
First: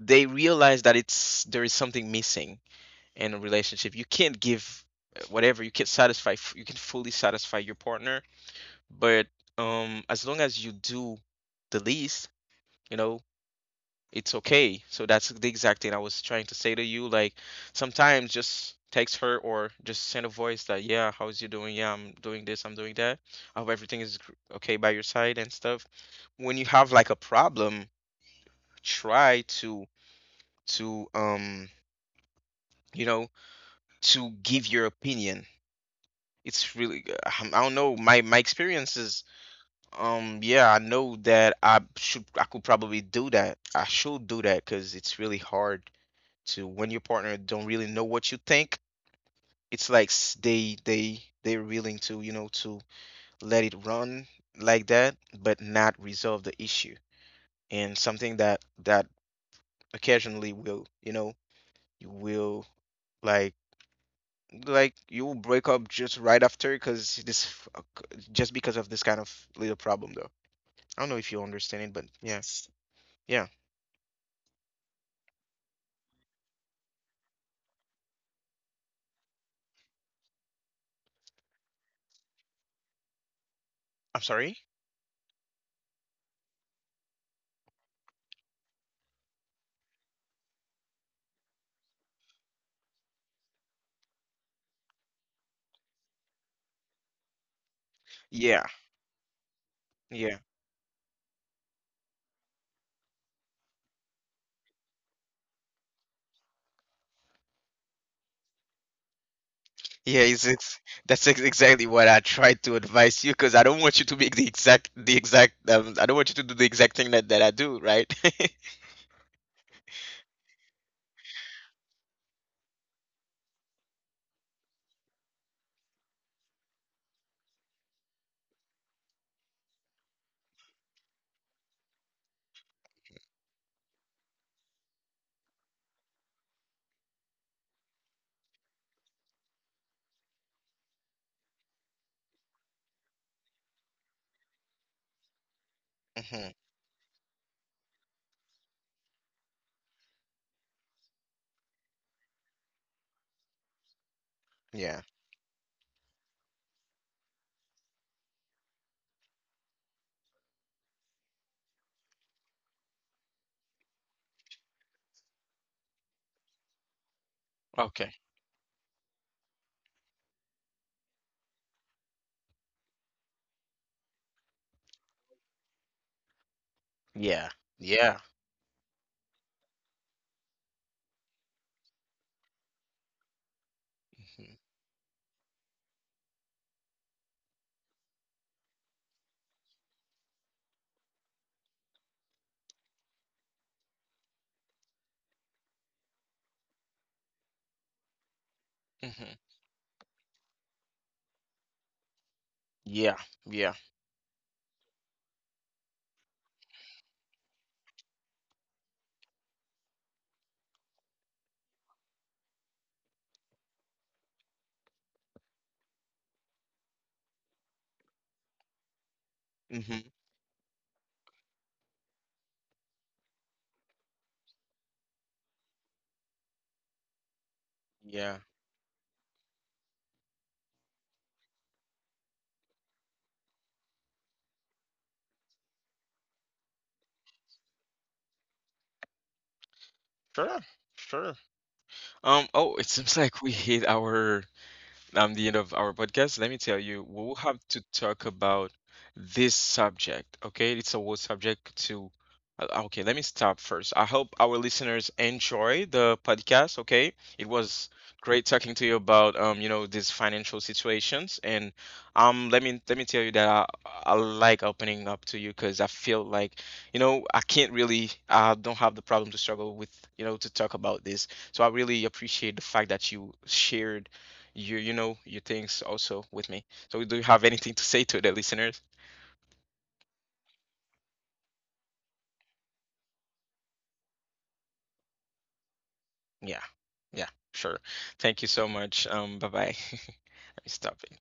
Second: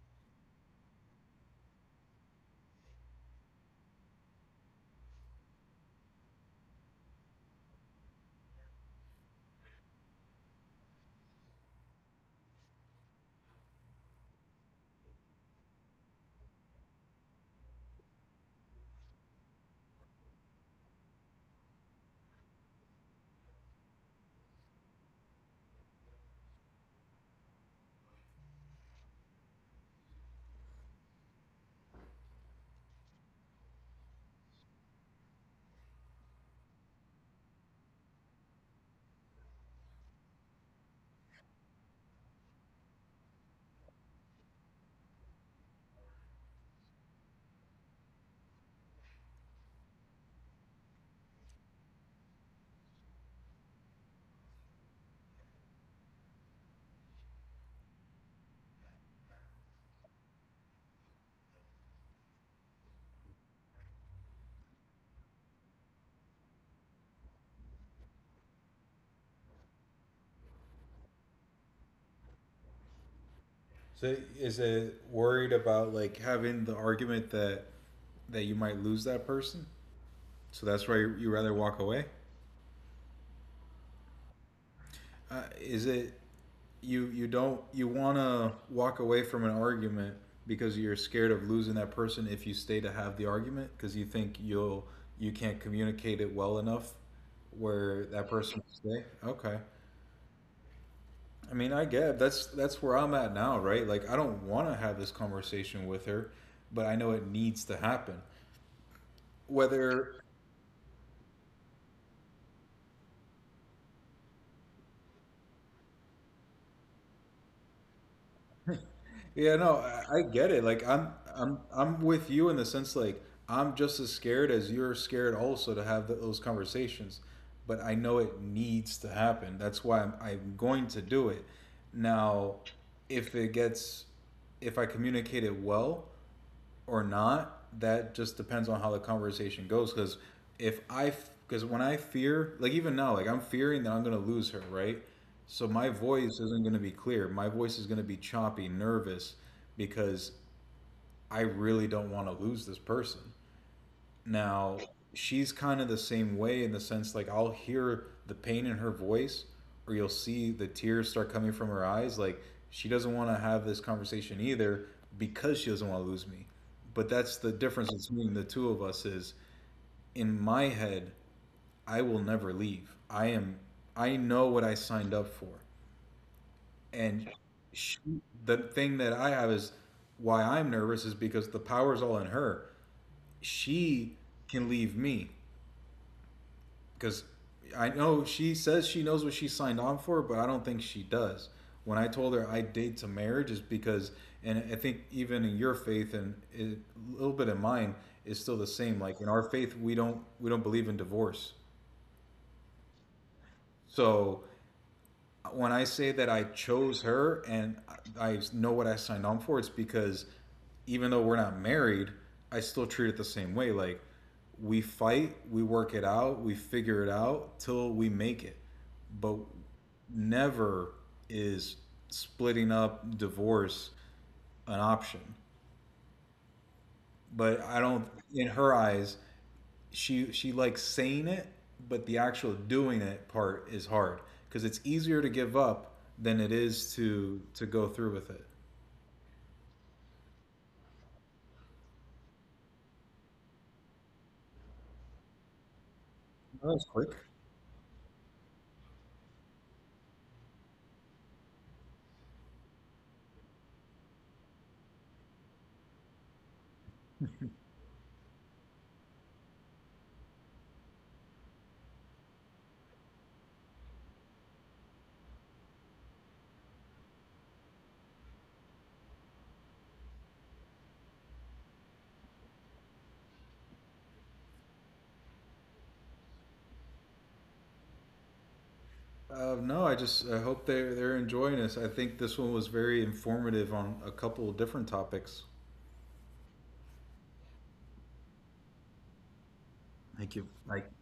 A: they realize that it's there is something missing in a relationship. You can't give, whatever, you can't satisfy, you can fully satisfy your partner, but as long as you do the least, you know, it's okay. So that's the exact thing I was trying to say to you. Like, sometimes just text her or just send a voice that, yeah, how's you doing? Yeah, I'm doing this, I'm doing that. I hope everything is okay by your side and stuff. When you have like a problem, try to, to um you know to give your opinion. It's really I don't know, my experiences. Um, yeah, I know that I could probably do that. I should do that because it's really hard to, when your partner don't really know what you think, it's like, they're willing to, to let it run like that, but not resolve the issue. And something that occasionally will, you know, you will, like like you will break up just right after, because this f- c- just because of this kind of little problem though. I don't know if you understand it, but yeah. Yeah.
B: So is it worried about, like, having the argument that that you might lose that person? So that's why you rather walk away.
A: I'm sorry.
B: Is it, you don't, you want to walk away from an argument because you're scared of losing that person if you stay to have the argument because you think you can't communicate it well enough where that
A: Yeah.
B: person will stay. Okay.
A: Yeah.
B: I mean, I get it. That's where I'm at now, right? Like I don't want to have this conversation with her, but I know it needs to happen.
A: Yeah,
B: Whether—
A: it's that's exactly what I tried to advise you, because I don't want you to be the exact, I don't want you to do the exact thing that, that I do, right?
B: yeah, no, I get it. Like I'm I'm with you in the sense, like I'm just as scared as you're scared also to have th those conversations, but I know it needs to happen. That's why I'm going to do it. Now, if it gets, if I communicate it well or not, that just depends on how the conversation goes. Because if I, because when I fear, like even now, like I'm fearing that I'm gonna lose her, right? So my
A: <laughs> Hmm.
B: voice isn't gonna be clear. My voice is gonna be choppy, nervous, because I really don't want to lose this person. Now,
A: Yeah.
B: she's kind of the same way, in the sense like I'll hear the pain in her voice or you'll see the tears start coming from her eyes, like she doesn't want to have this conversation either because she doesn't want to lose me. But that's the difference
A: Okay.
B: between the two of us is in my head I will never leave. I am, I know what I signed up for. And
A: Yeah,
B: she,
A: yeah.
B: the thing that I have is why I'm nervous is because the power's all in her. She
A: Hmm.
B: can leave me, because I know she says she knows what she signed on for, but I don't think she does. When I told her I date to marriage is because, and I think even in your faith and a little bit in mine is still the same.
A: Hmm.
B: Like in our faith, we don't believe in divorce.
A: Yeah, yeah.
B: So when I say that I chose her and I know what I signed on for, it's because even though we're not married, I still treat it the same way. Like we fight, we work it out, we figure it out till we make it. But
A: Hmm.
B: never is splitting up, divorce an option. But I don't,
A: Yeah.
B: in her eyes, she likes saying it, but the actual doing it part is hard because it's easier to give up than it is to go through with it.
A: Sure, sure. Oh, it seems like we hit our, the end of our podcast. Let me tell
B: That
A: you,
B: was
A: we
B: quick.
A: will have to talk about this subject. Okay, it's a world subject to. Okay, let me stop first. I hope our listeners enjoy the podcast. Okay, it was great talking to you about, these financial situations, and, let me tell you that I like opening up to you because I feel like, you know, I can't really I don't have the problem to struggle with, you know, to talk about this. So I really appreciate the fact that you shared, you know, your things also with me. So do you have anything to say to the listeners?
B: No, I hope they're enjoying this. I think this one was very informative on a couple of different topics.
A: Yeah. Yeah, sure. Thank you so much. Bye bye. <laughs>
B: Thank
A: Let
B: you,
A: me stop
B: like
A: it.